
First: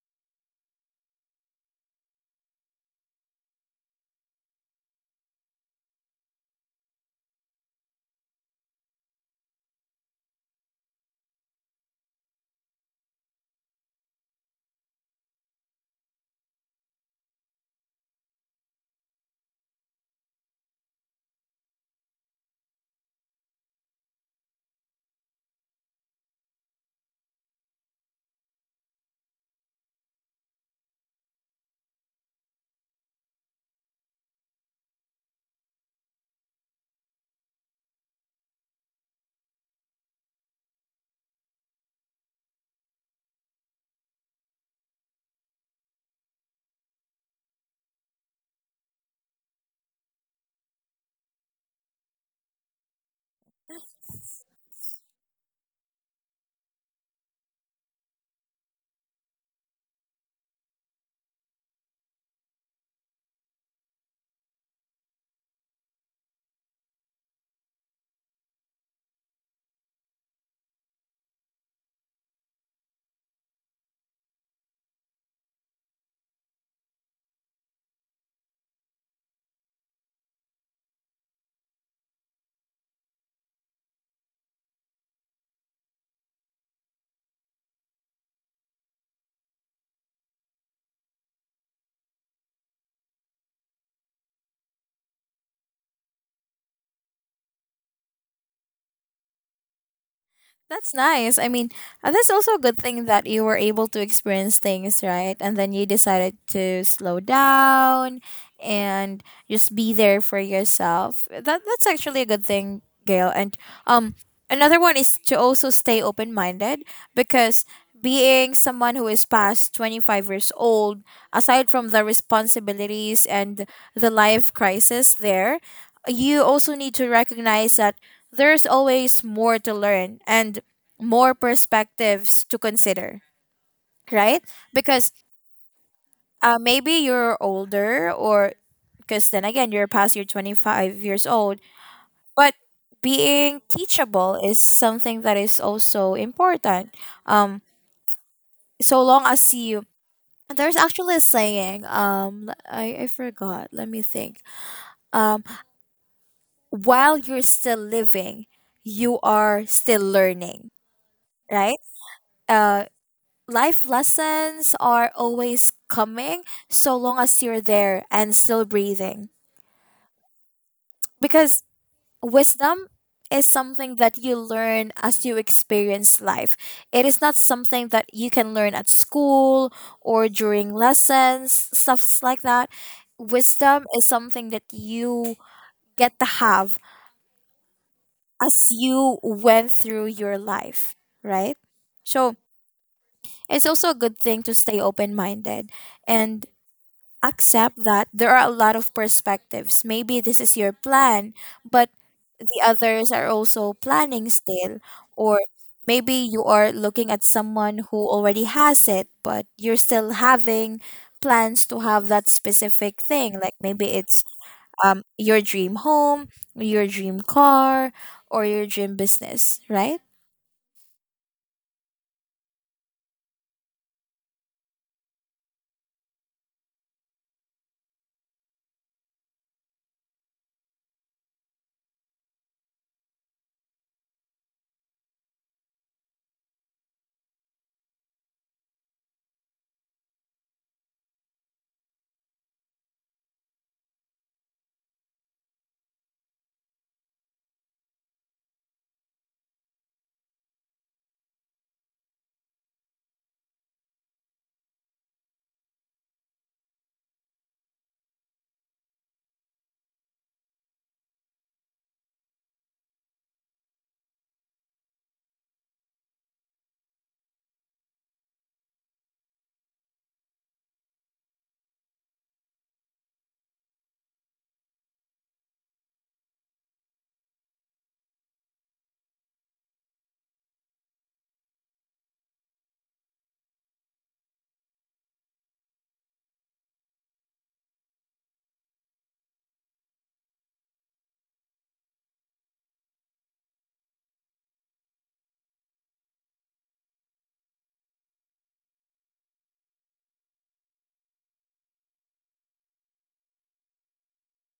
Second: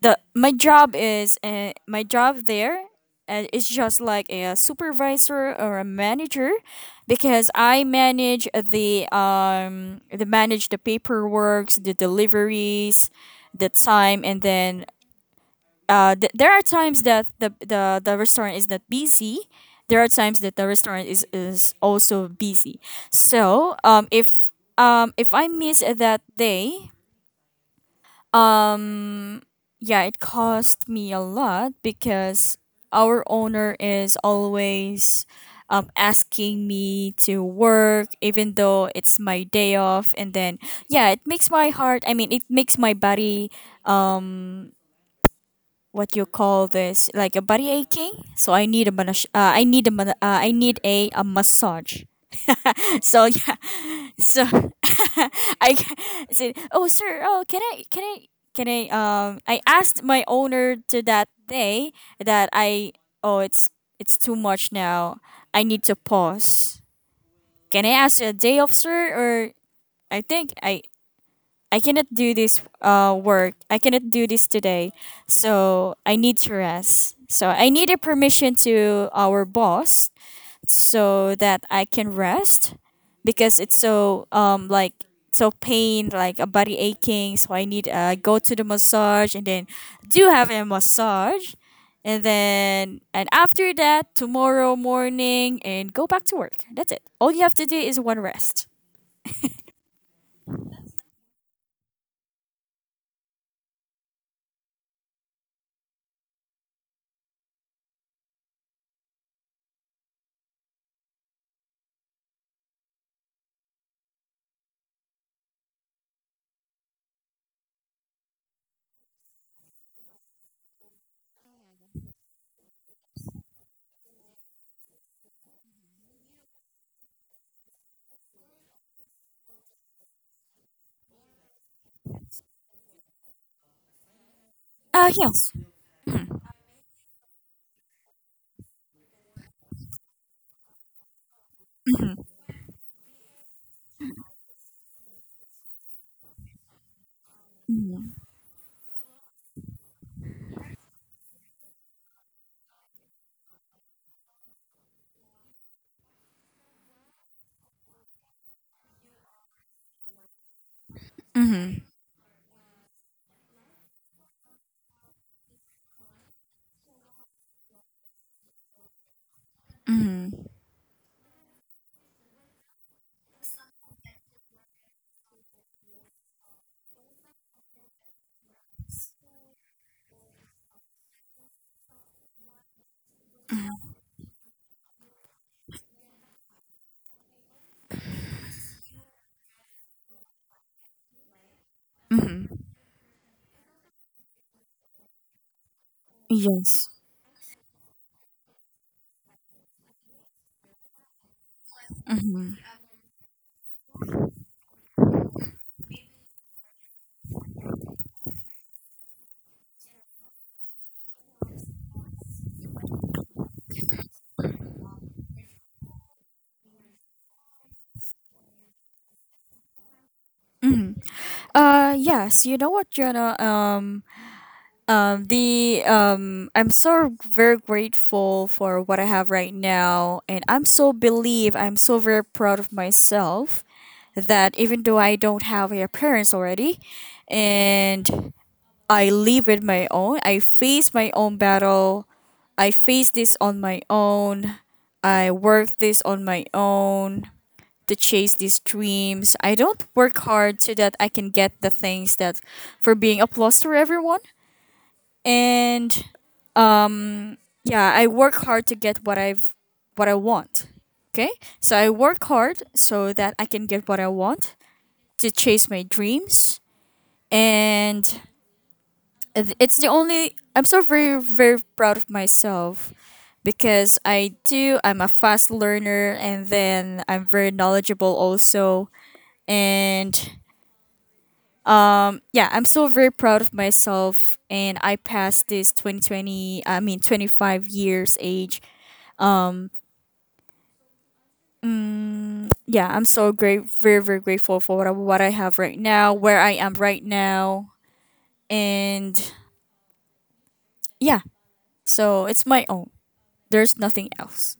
the my job is my job there is just like a supervisor or a manager, because I manage the manage the paperwork, the deliveries, the time. And then there are times that the, the restaurant is not busy. There are times that the restaurant is also busy. So, if I miss that day, um yeah, it cost me a lot because our owner is always asking me to work even though it's my day off. And then yeah, it makes my heart I mean it makes my body. um what you call this, like a body aching, so I need a I need a massage. So yeah, so I ca- said, "Oh, sir, oh, can I?" I asked my owner to that day that oh, it's too much now. I need to pause. Can I ask a day off, sir? Or I think I cannot do this work. I cannot do this today. So I need to rest. So I needed permission to our boss so that I can rest because it's so like so pain, like a body aching, so I need go to the massage, and then do have a massage, and then and after that tomorrow morning, and go back to work. That's it, all you have to do is one rest. That's nice. I mean, that's also a good thing that you were able to experience things, right? And then you decided to slow down and just be there for yourself. That's actually a good thing, Gail. And um another one is to also stay open-minded, because being someone who is past 25 years old, aside from the responsibilities and the life crisis there, you also need to recognize that there's always more to learn and more perspectives to consider, right? Because Yes. Maybe you're older, or because then again, you're past your 25 years old, Mm-hmm. but being teachable is something that is also important. Um, so long as you, there's actually a saying, I forgot, let me think. um while you're still living, you are still learning, right? Mm-hmm. uh Life lessons are always coming, so long as you're there and still breathing. Mm-hmm. Because wisdom is something that you learn as you experience life. It is not something that you can learn at school or during lessons, stuffs like that. Wisdom is something that you get to have as you went through your life, right? So Hmm. it's also a good thing to stay open minded and Yes. accept that there are a lot of perspectives. Maybe this is your plan, but Mm-hmm. the others are also planning still. Or maybe you are looking at someone who already has it, but you're still having plans to have that specific thing. Like maybe it's your dream home, your dream car, or your dream business, right? Mm-hmm. Yes, you know what, Jonah? The I'm so very grateful for what I have right now, and I'm so very proud of myself that even though I don't have a parents already, and I live it my own. I face my own battle. I face this on my own. I work this on my own to chase these dreams. I don't work hard so that I can get the things that, for being applause to everyone. And um, yeah, I work hard to get what I want. Okay, so I work hard so that I can get what I want, to chase my dreams, and it's the only. I'm so very very proud of myself because I do. I'm a fast learner, and then I'm very knowledgeable also, and yeah, I'm so very proud of myself, and I passed this 2020, I mean, 25 years age. Mm, yeah, I'm so great very very grateful for what what I have right now, where I am right now. And yeah, so it's my own. There's nothing else.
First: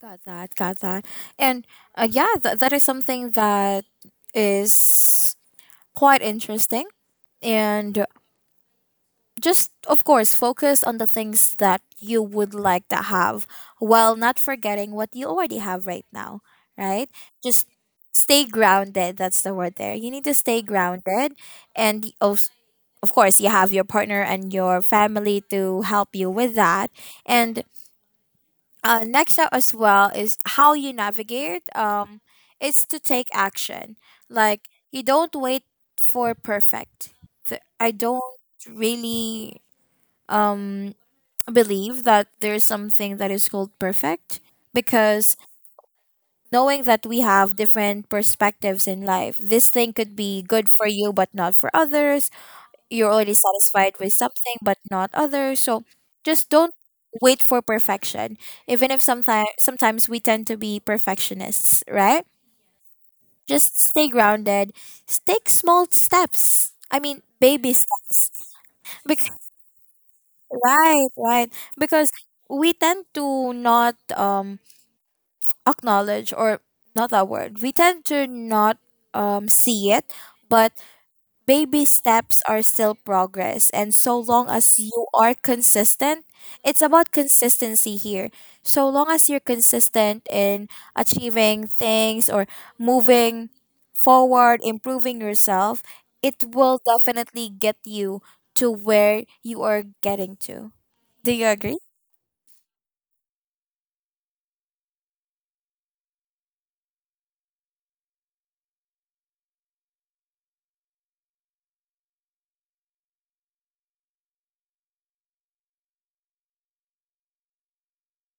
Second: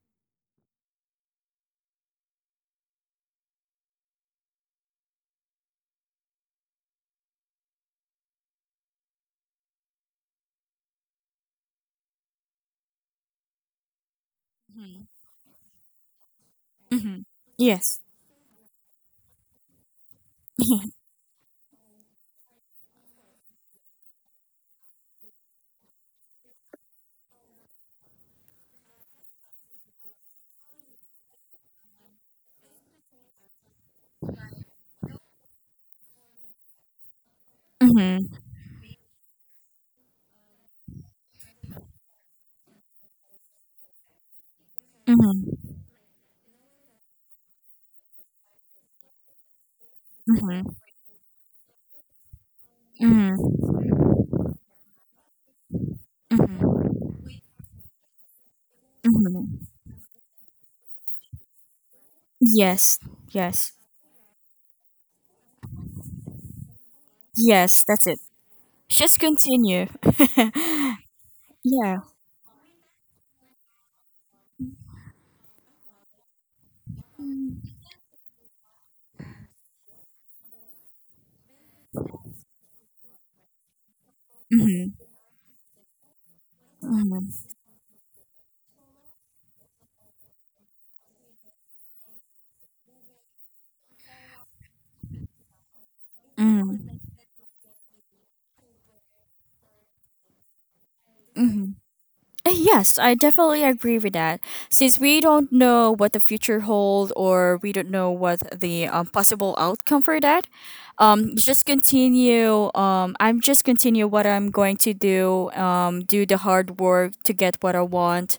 Got that, got that. And yeah, that is something that is quite interesting, and just of course focus on the things that you would like to have while not forgetting Hmm. what you already have right now, right? Mm-hmm. Just Yes. stay grounded. That's the word there. You need to stay grounded. And of course you have your partner and your family to help you with that. And next up as well is how you navigate, it's to take action. Like, you don't wait for perfect. I don't Mm-hmm. really um, believe that there's something that is called perfect, because Hmm. knowing that we have different perspectives in life, this thing could be Hmm. good for you but not for others. You're already Hmm. satisfied with something but not others. So just don't wait for perfection. Even if sometimes Hmm. sometimes we tend to be perfectionists, right? Yes. Yes. Just stay grounded. Take small steps. I mean, baby Yes, that's it, just steps. continue. Right, right. Yeah. Because we tend to not acknowledge, or not that word. We tend to not see it, but baby steps are still progress, and so long as Mhm, you are consistent, it's about mhm, consistency here. So long as you're consistent in achieving things or moving forward, improving yourself, it will mhm, definitely get you to where you are getting to. Do you mhm. agree? Yes, I definitely agree with that. Since we don't know what the future holds, or we don't know what the possible outcome for that, just continue. I'm just continue what I'm going to do. Do the hard work to get what I want,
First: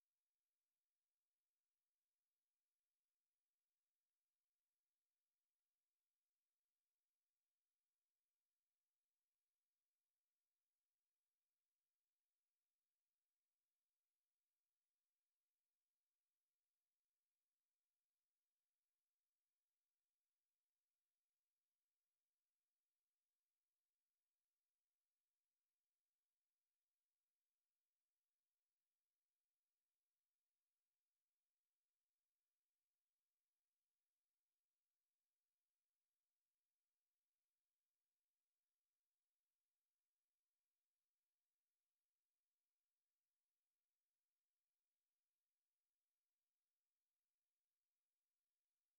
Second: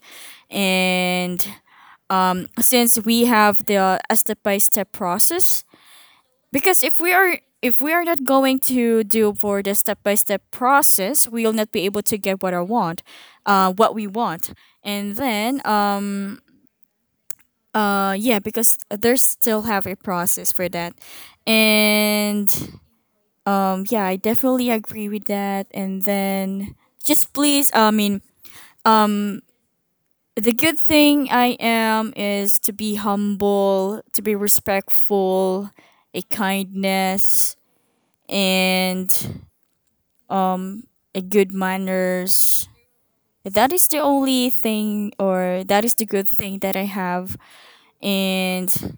and since we have the step by step process, because if we are not going to do for the step by step process, we'll not be able to get what I want, what we want, and then yeah, because there's still have a process for that, and yeah, I definitely agree with that, and then just please um the good thing I am is to be humble, to be respectful, a kindness, and a good manners. That is the only thing, or that is the good thing that I have, and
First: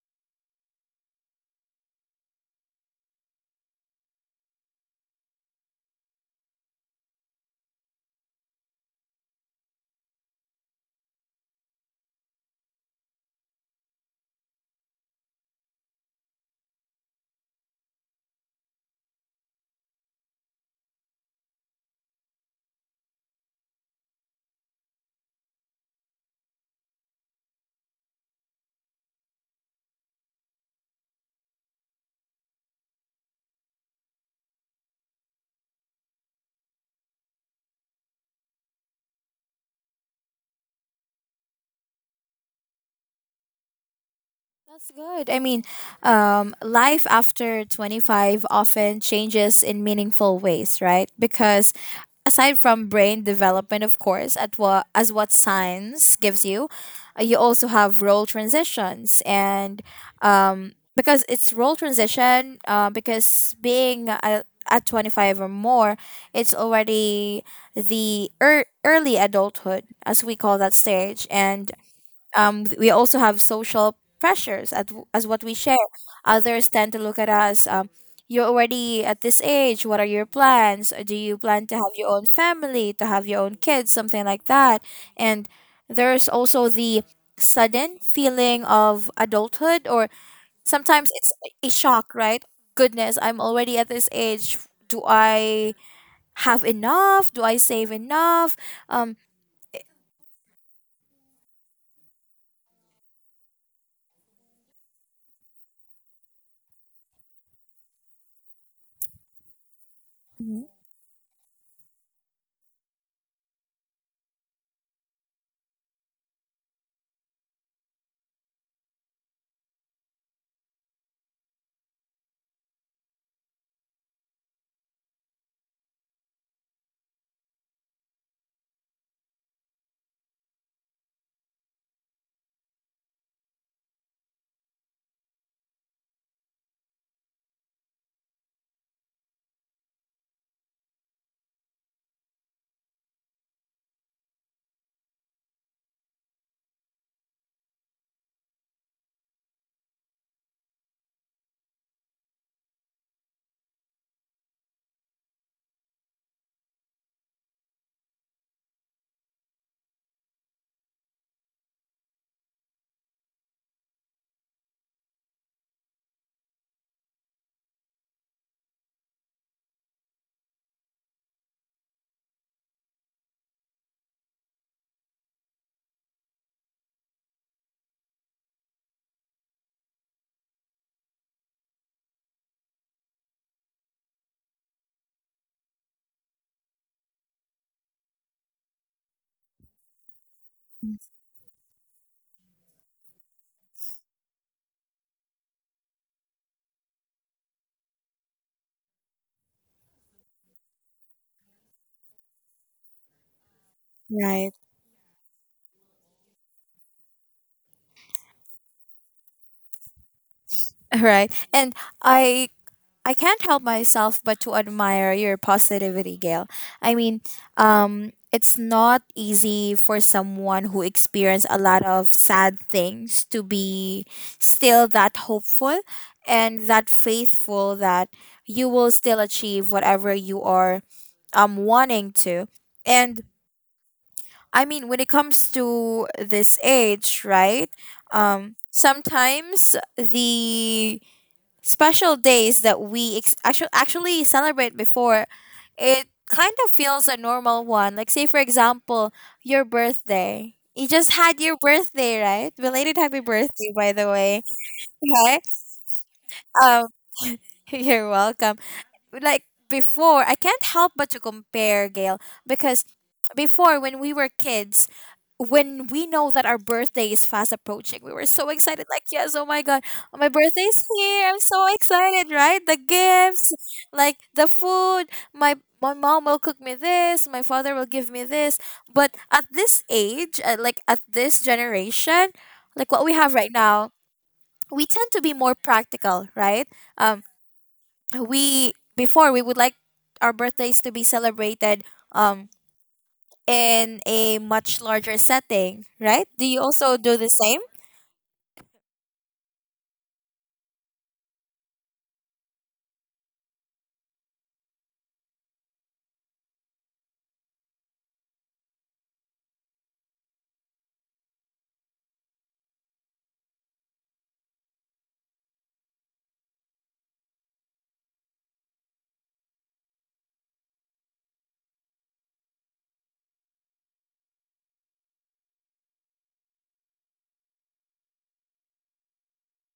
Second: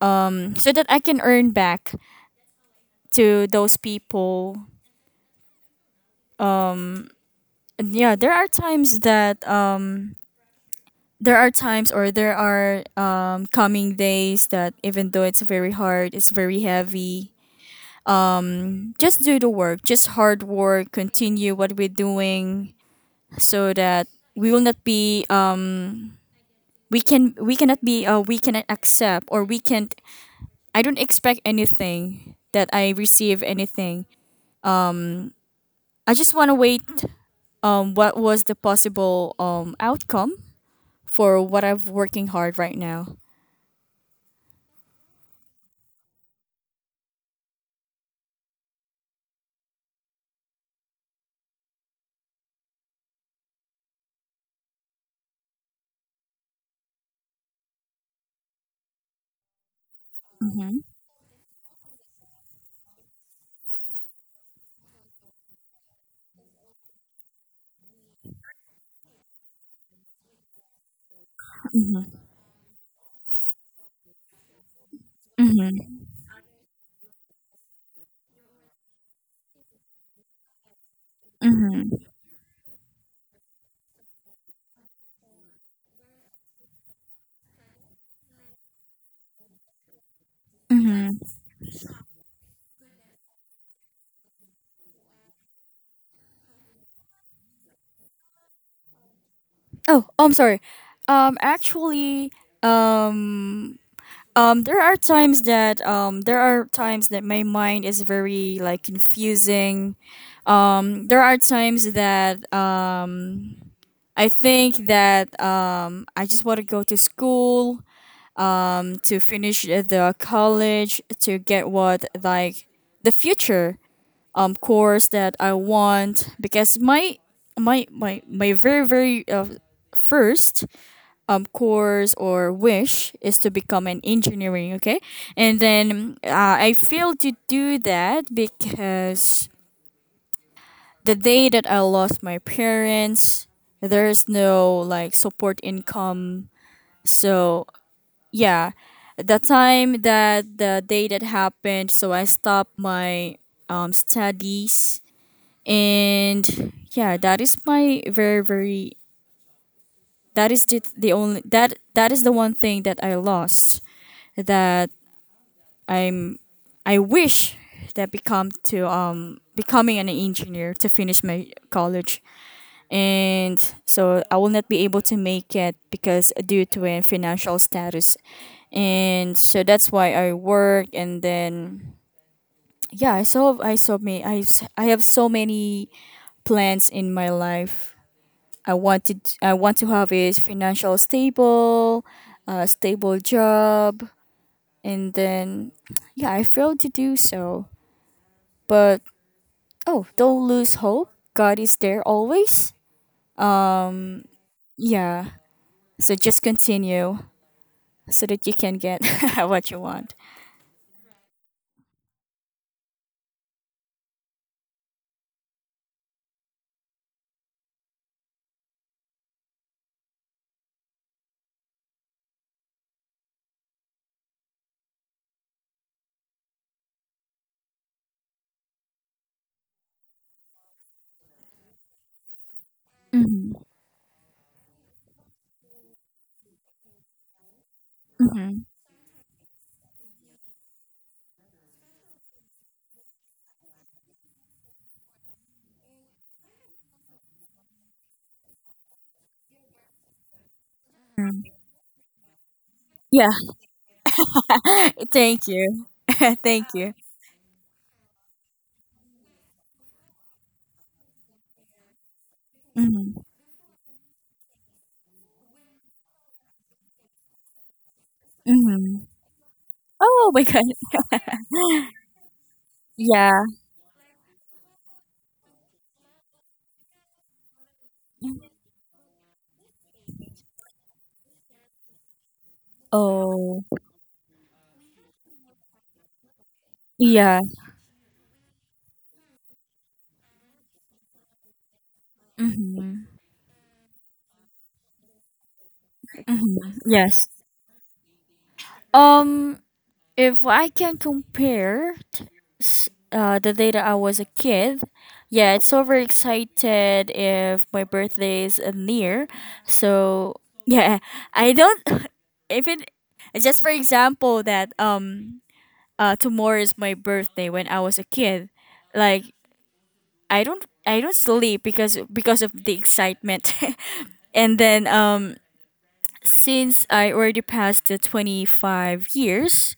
so that I can earn back to those people. And yeah, there are times that there are times, or there are coming days that even though it's very hard, it's very heavy. Just do the work, just hard work, continue what we're doing, so that we will not be we cannot be we cannot accept, or we can't. I don't expect anything that I receive anything. I just want to wait what was the possible outcome for what I'm working hard right now. That's good. I mean, life after 25 often changes in meaningful ways, right? Because aside from brain development, of course, at what, as what science gives you, you also have role transitions. And Mm-hmm, because it's role transition, because being a, at 25 or more, it's already the early adulthood, as we call that stage. And mm-hmm, we also have social pressures at, as what we share. mm-hmm, Others tend to look at us, you're already at this age, what are your plans? Do you plan to have mm-hmm, your own family, to have your own kids, something like that? And there's also the sudden feeling of adulthood, or sometimes mm-hmm. it's a shock, right? Goodness, I'm already at this age. Do I have enough? Do I save enough? Um, Oh, I'm sorry. Actually, um there are times that there are times that my mind is very like confusing. Mhm. There are times that I think that I just want to go to school, to finish the college to get what like the future, course that I want because my very very first, course or wish is to become an engineering, okay. And then I failed to do that because the day that I lost my parents, there's no like support income. So yeah, the day that happened, so I stopped my studies. And yeah, that is my very very, that is the only that, that is the one thing that I lost. That I'm I wish that become to becoming an engineer, to finish my college, and so I will not be able to make it because due to a financial status. And so that's why I work. And then yeah, I saw me I s- I have so many plans in my life. I want to have a financial stable, a stable job. And then yeah, I failed to do so. But, oh, don't lose hope. God is there always. Um, Right. yeah. So just continue so that you can get what you want. right. And I I can't help myself but to admire your positivity, Gail. I mean, it's not easy for someone who experienced a lot of sad things to be still that hopeful and that faithful that you will still achieve whatever you are wanting to. And Hmm. I mean, when it comes to this age, right? Hmm. Sometimes the special days that we actually celebrate before, it kind of feels a normal one. Like say for example, your birthday. You just had your birthday, right? Belated happy Yeah. birthday, by the way. Okay. Thank you. Thank Um, you. you're welcome. Like, before I can't help but to compare, Gail, because Hmm. before, when we were kids, when we know that our birthday is fast approaching, we were so excited. Like, Hmm. yes, oh my god, my Oh my god. birthday's here, I'm so excited, right? The Yeah. gifts, like the food, my my mom will cook me this, my father will give me this. But at this age, like at this generation, like what we have right Oh. now, we tend to be more practical, right? um Yeah. we, before, we would like our birthdays to be celebrated um Hmm. in a much larger setting, right? Do you Hmm. also do Yes. the same? Um. If I can compare t- s- the data I was a kid, yeah, it's overexcited if my birthday is near. So yeah, I don't. If it just for example that tomorrow is my birthday, when I was a kid, like I don't sleep because of the excitement. And then since I already passed the 25 years,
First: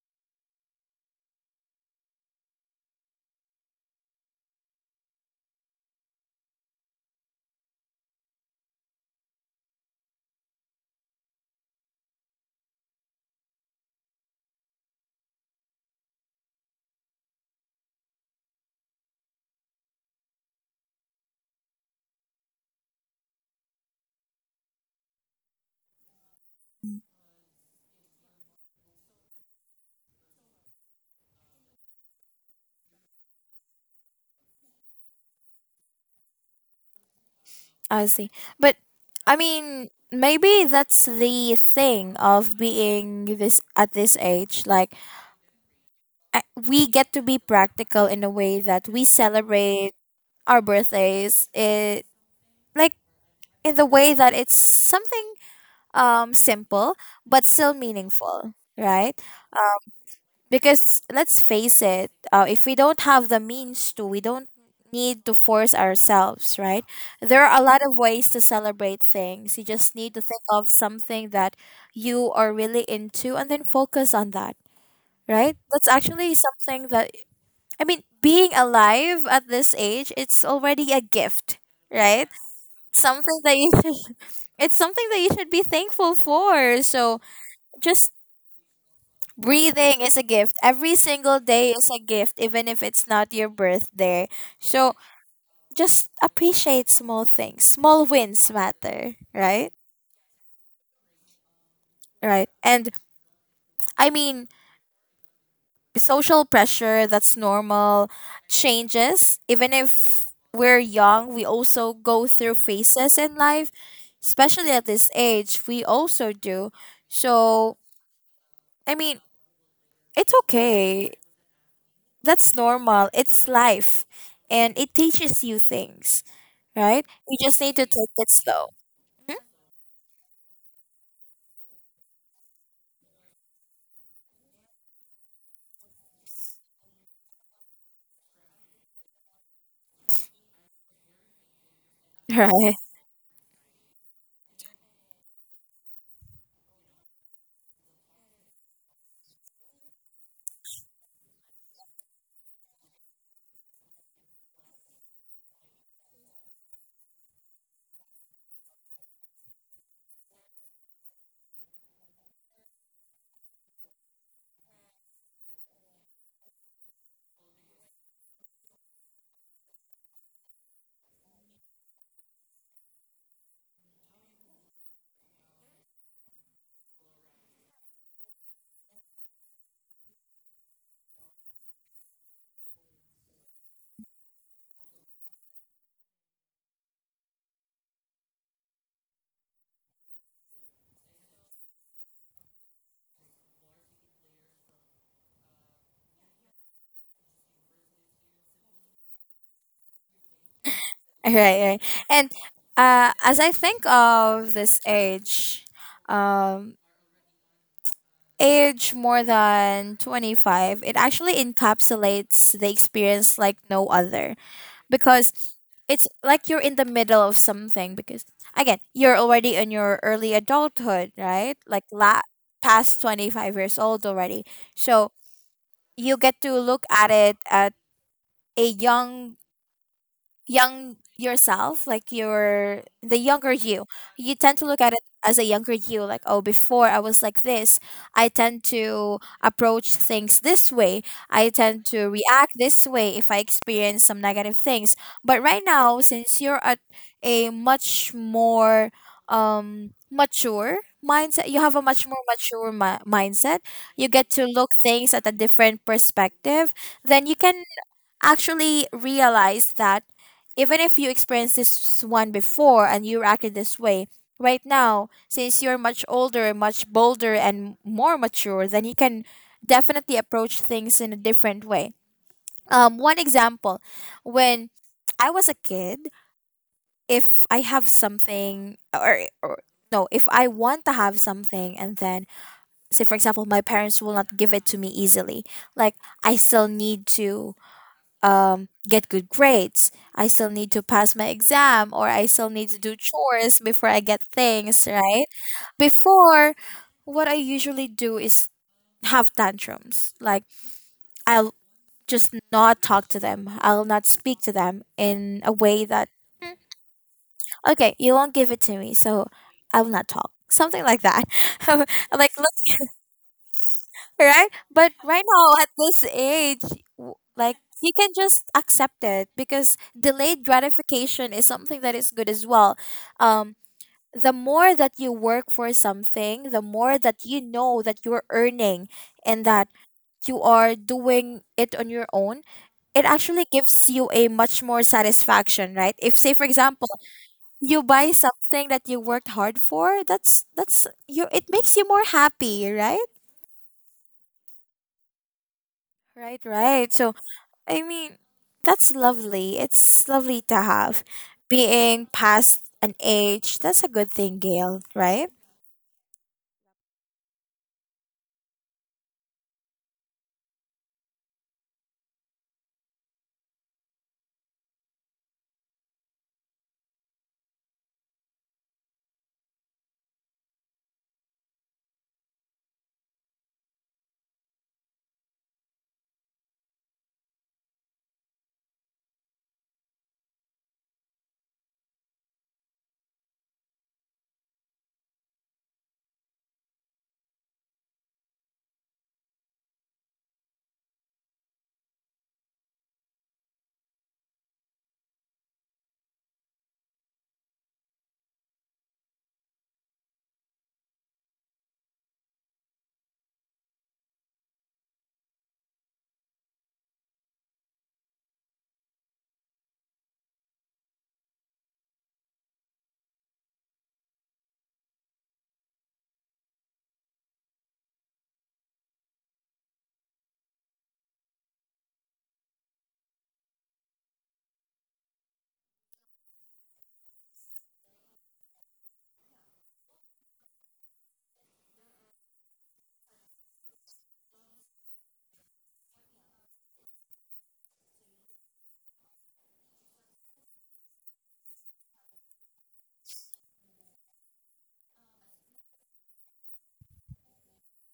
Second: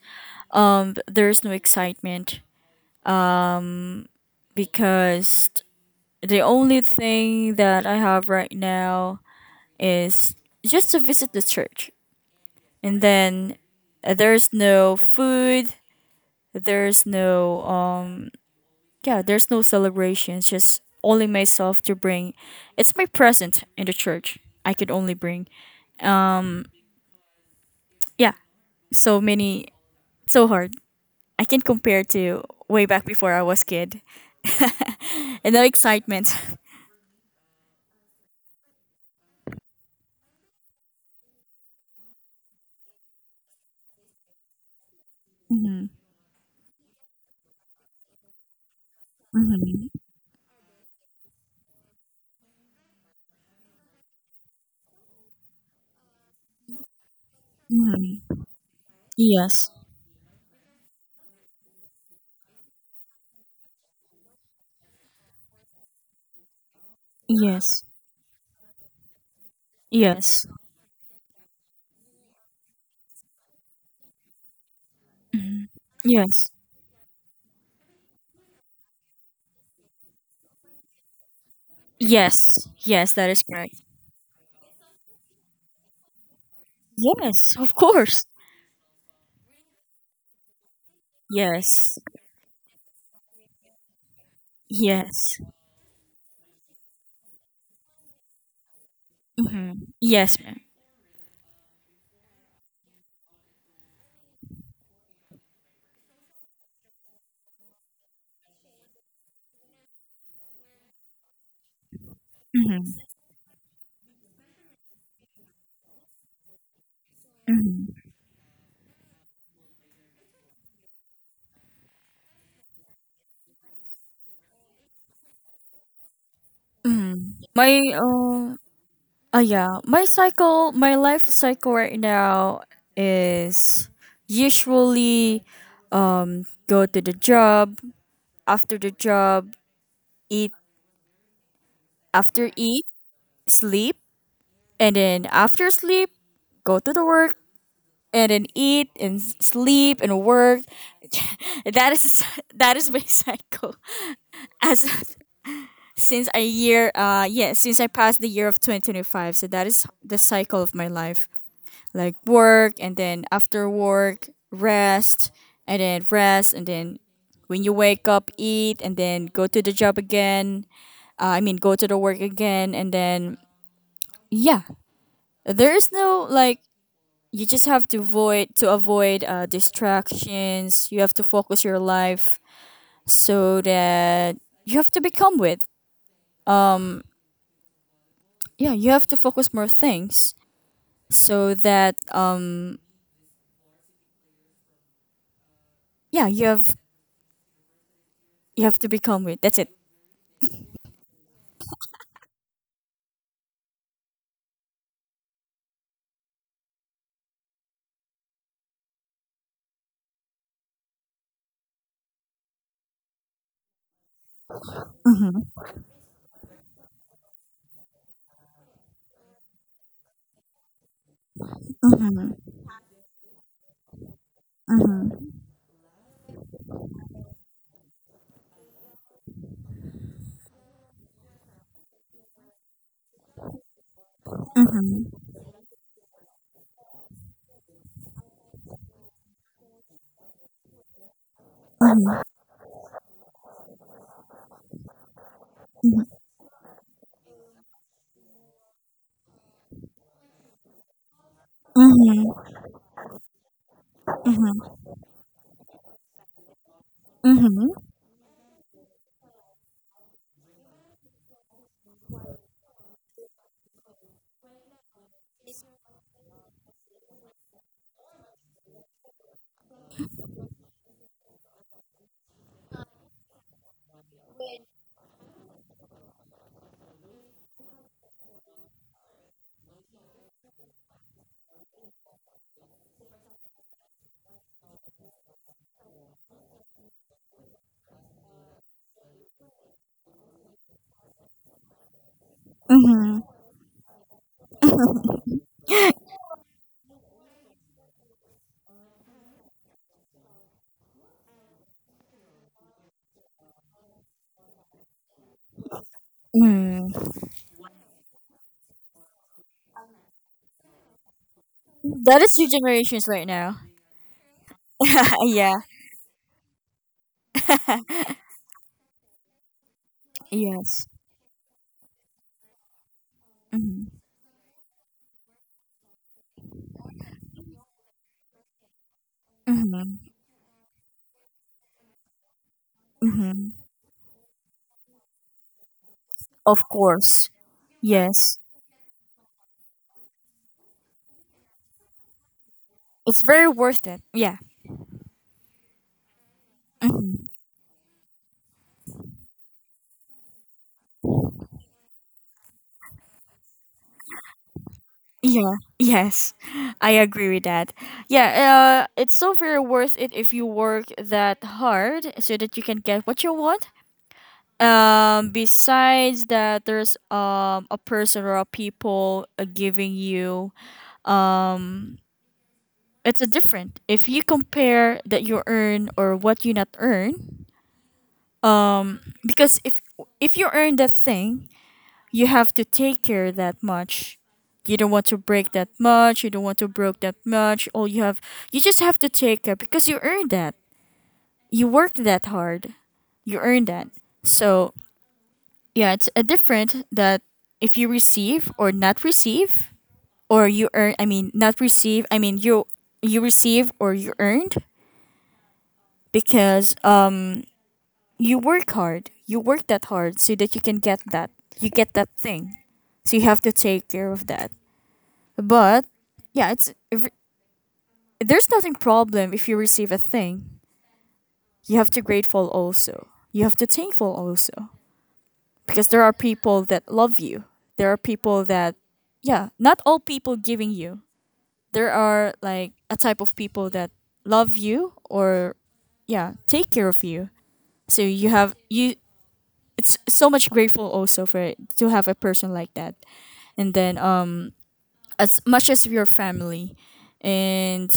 there's no excitement because the only thing that I have right now is just to visit the church. And then there's no food, there's no yeah, there's no celebrations, just only myself to bring. It's my present in the church. I could only bring. Yeah, so many, so hard. I can compare to way back before I was kid. And the excitement. I see. But I mean, maybe that's the thing of being this at this age. Like, Mm-hmm. We get to be practical in a way that we Mm-hmm. celebrate our birthdays. It, like, in the way that it's something simple but still Mm-hmm. meaningful, right? Yes. Because let's face it, if we don't have the means to, we don't need to force ourselves, right? There are a lot Yes. of ways to celebrate things. You just need to think Yes. of something that you are really into and then focus on that, right? Mhm. That's actually Yes. something that, I mean, being alive at this age, it's already a gift, right? Yes. Yes, that Something is that you correct. should. It's something that you should be thankful for. So Yes, of just, course. breathing is a gift. Every single day is Yes. a gift, even if it's not your birthday. So Yes. just appreciate small things. Small wins matter, right? Hmm. Yes, ma'am. Right. And I mean, social pressure, that's normal, changes. Even if we're young, we also go through Mm-hmm. phases in life, especially at this age, we also do. So, Mm-hmm. I mean, it's okay. That's normal. It's life. And it teaches you things. Right? Hmm. You just My need to take it slow. Mhm. Yeah, my life cycle right now is usually go to the job. After the job, eat. After Right, eat, sleep. And then after sleep, go to the work. And then eat and sleep and work. That is that is my cycle as since a year yeah, since I passed the year of 2025. So that is the cycle of my life, like work, and then after work, rest. And then rest. And then when you wake up, eat, and then go to the job again. I mean, go to the work again, and then yeah, there is no like, you just have to avoid distractions. You have to focus your life so that you have to become with um yeah, you have to focus more things so that yeah, you have to become with, that's it. right, right. And as I think of this age, um, age more than 25, it actually encapsulates the experience like no other, because Mhm, it's like you're in the middle of something, because again, you're already in your early adulthood, right? Mhm, Past 25 years old already. So you get to look at it at a young yourself, like your, the younger you, you tend to look at it mhm, as a younger you, like, oh, before I was like this. I tend to approach things this way. I tend to mhm, react this way if I experience some negative things. But right now, since you're at a much more mature mindset, you have a much more mhm, mature mindset, you get to look mhm, things at a different perspective, then you can mhm, actually realize that even if you experienced this one before and you acted this way, right now, since you're much older, much bolder, and more mature, then you can definitely approach things in a different way. One example, when I was a kid, if I have something, or no, if I want to have something, and then, say, for example, my parents will not give it to me easily, like, I still need to get good grades. I still need to pass my exam or I still need to do mhm. chores before I get things, right? Before, what I usually do is have tantrums. Like, I'll just not talk to them, I'll not speak to them in a way that, "Mm, Mm. okay, you won't give it to me, so I will not talk." Something like that. That is like, is two generations right now. right? But right now, Yeah. at this age, like, you can just accept it because delayed Yes. gratification is something that is good as well. Um, Hmm. the more that you work for something, the more that you know that you're earning and that Mhm, you are doing it on your own, it mhm, actually mhm. gives you a much more satisfaction, right? If say for Of example, course. you buy Yes, something that you worked hard for, that's you, it makes you more happy, right? it's very worth it, yeah. Right, right. So Mm-hmm. I mean, that's lovely. It's lovely to have. Being past an age, that's a good thing, Gail, right? Yeah, yes, I agree with that. Yeah, it's so very worth it if you work that hard so that you can get what you want. Besides that, there's a person or a people giving you. um it's a different if you compare that you earn or what you not earn, because if you earn that thing, you have to take care that much. You don't want to break that much. You don't want to broke that much. All you have, you just have to take care because you earned that. You worked that hard. You earned that. So yeah, it's a different that if you receive or not receive, or you earn. I mean, not receive. I mean, you receive or you earned, because you work hard. You work that hard so that you can get that. You get that thing. So you have to take care of that. But yeah, it's if, there's nothing problem if you receive a thing. You have to grateful also. You have to thankful also because there are people that love you. There are people that, yeah, not all people giving you. There are like a type of people that love you or, yeah, take care of you. So you, it's so much grateful also for it, to have a person like that. And then as much as your family, and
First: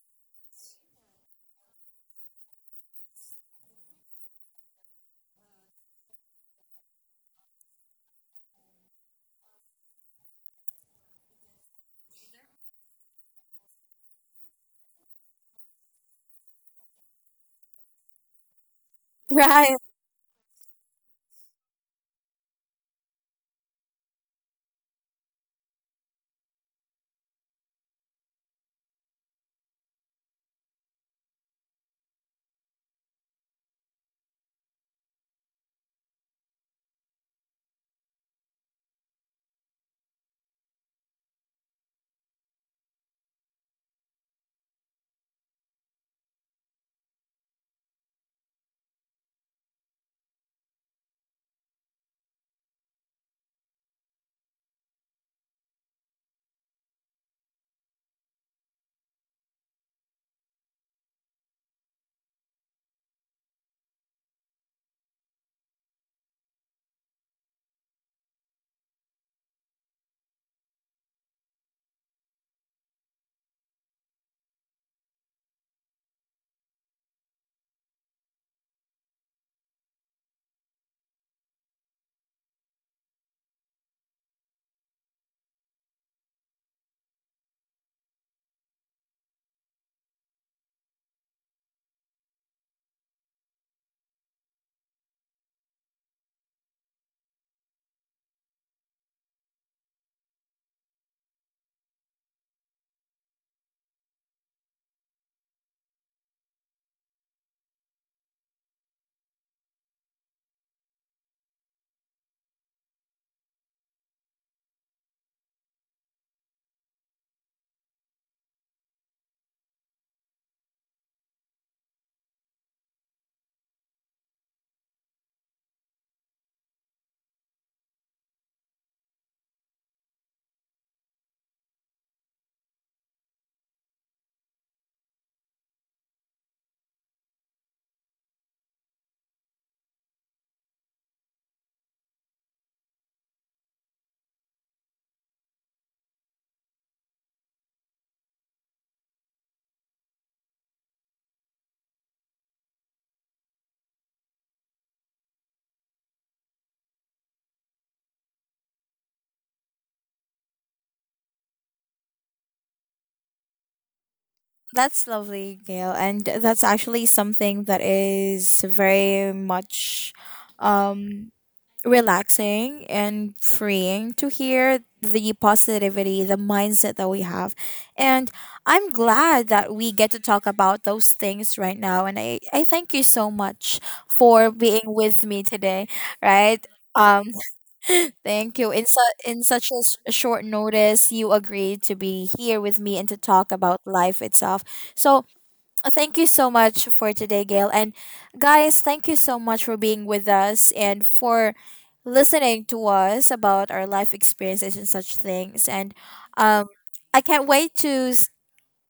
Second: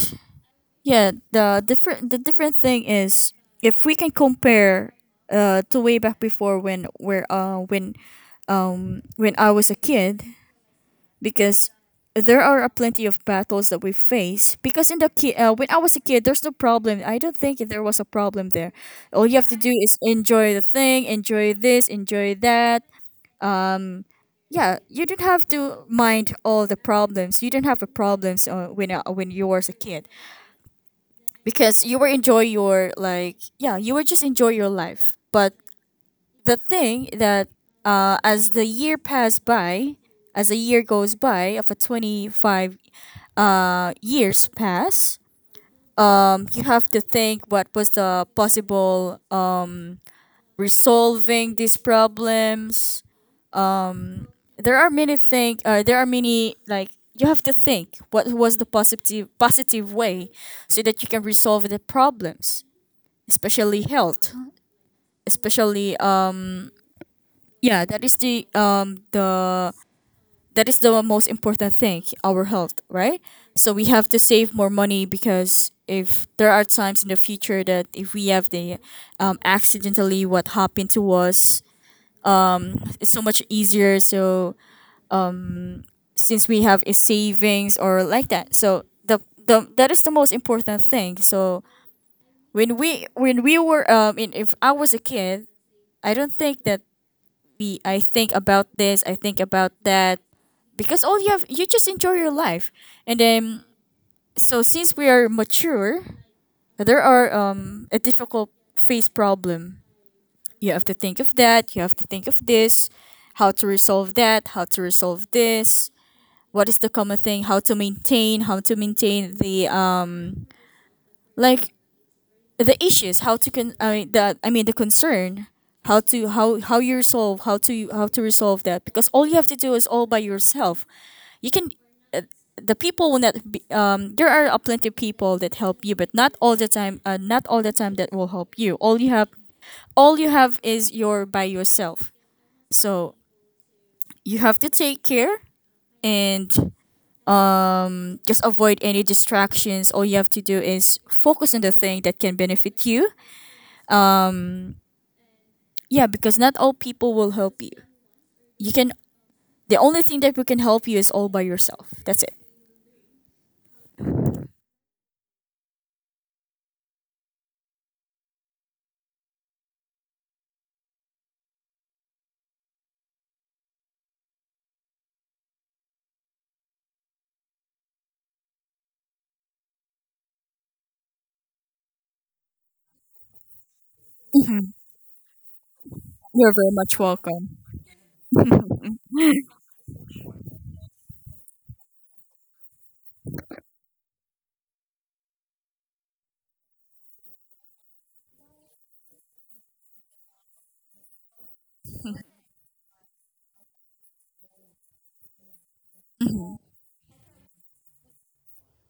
yeah, the different thing is, if we can compare to way back before when where when I was a kid, because there are a plenty of battles that we face. Because when I was a kid, there's no problem. I don't think there was a problem there. All you have to do Right. is enjoy the thing, enjoy this, enjoy that. um yeah, you don't have to mind all the problems. You don't have the problems when you was a kid, because you were enjoy your like, yeah, you were just enjoy your life. But the thing that, as the year passed by, as a year goes by of a 25 years pass, you have to think what was the possible resolving these problems. There are many thing, there are many like, you have to think what was the positive way so that you can resolve the problems, especially health. Especially yeah, that is the that is the most important thing, our health, right? So we have to save more money because if there are times in the future that if we have the accidentally what happened to us, it's so much easier. So since we have a savings or like that, so the, that is the most important thing. So when we were if I was a kid, I don't think that we I think about this, I think about that, because all you have, you just enjoy your life. And then, so since we are mature, there are a difficult phase problem. You have to think of that, you have to think of this, how to resolve that, how to resolve this, what is the common thing, how to maintain the like the issues, how to the concern, how you resolve, how to resolve that, because all you have to do is all by yourself. You can, uh, the people will not be, there are a plenty of people that help you, but not all the time, not all the time that will help you. All you have is your by yourself. So you have to take care. And just avoid any distractions. All you have to do is focus on the thing that can benefit you. um Yeah, because not all people will help you. You can the only thing that we can help you is all by yourself. That's it. That's lovely, Gail. And that's actually something that is very much um relaxing and freeing to hear the positivity, the mindset that we have. And I'm glad that we get to talk about those things right now. And I thank you so much for being with me today, You're right? very much Um, welcome. thank you. In, in such a short notice, you agreed to be here with me and to talk about life itself. So, thank you so much for today, Gail. And guys, thank you so much for being with us and for listening to us about our life experiences and such things. And Mhm. um, I can't wait to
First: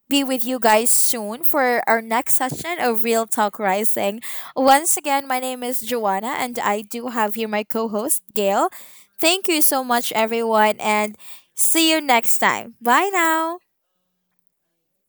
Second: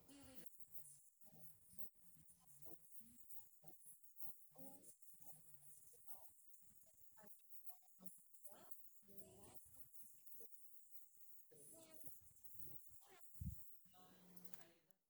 be with you guys soon for our next session of Real Talk Rising. Once again, my name is Joanna, and I do have here my co host, Gail. Thank you so much, everyone, and see you next time. Bye now.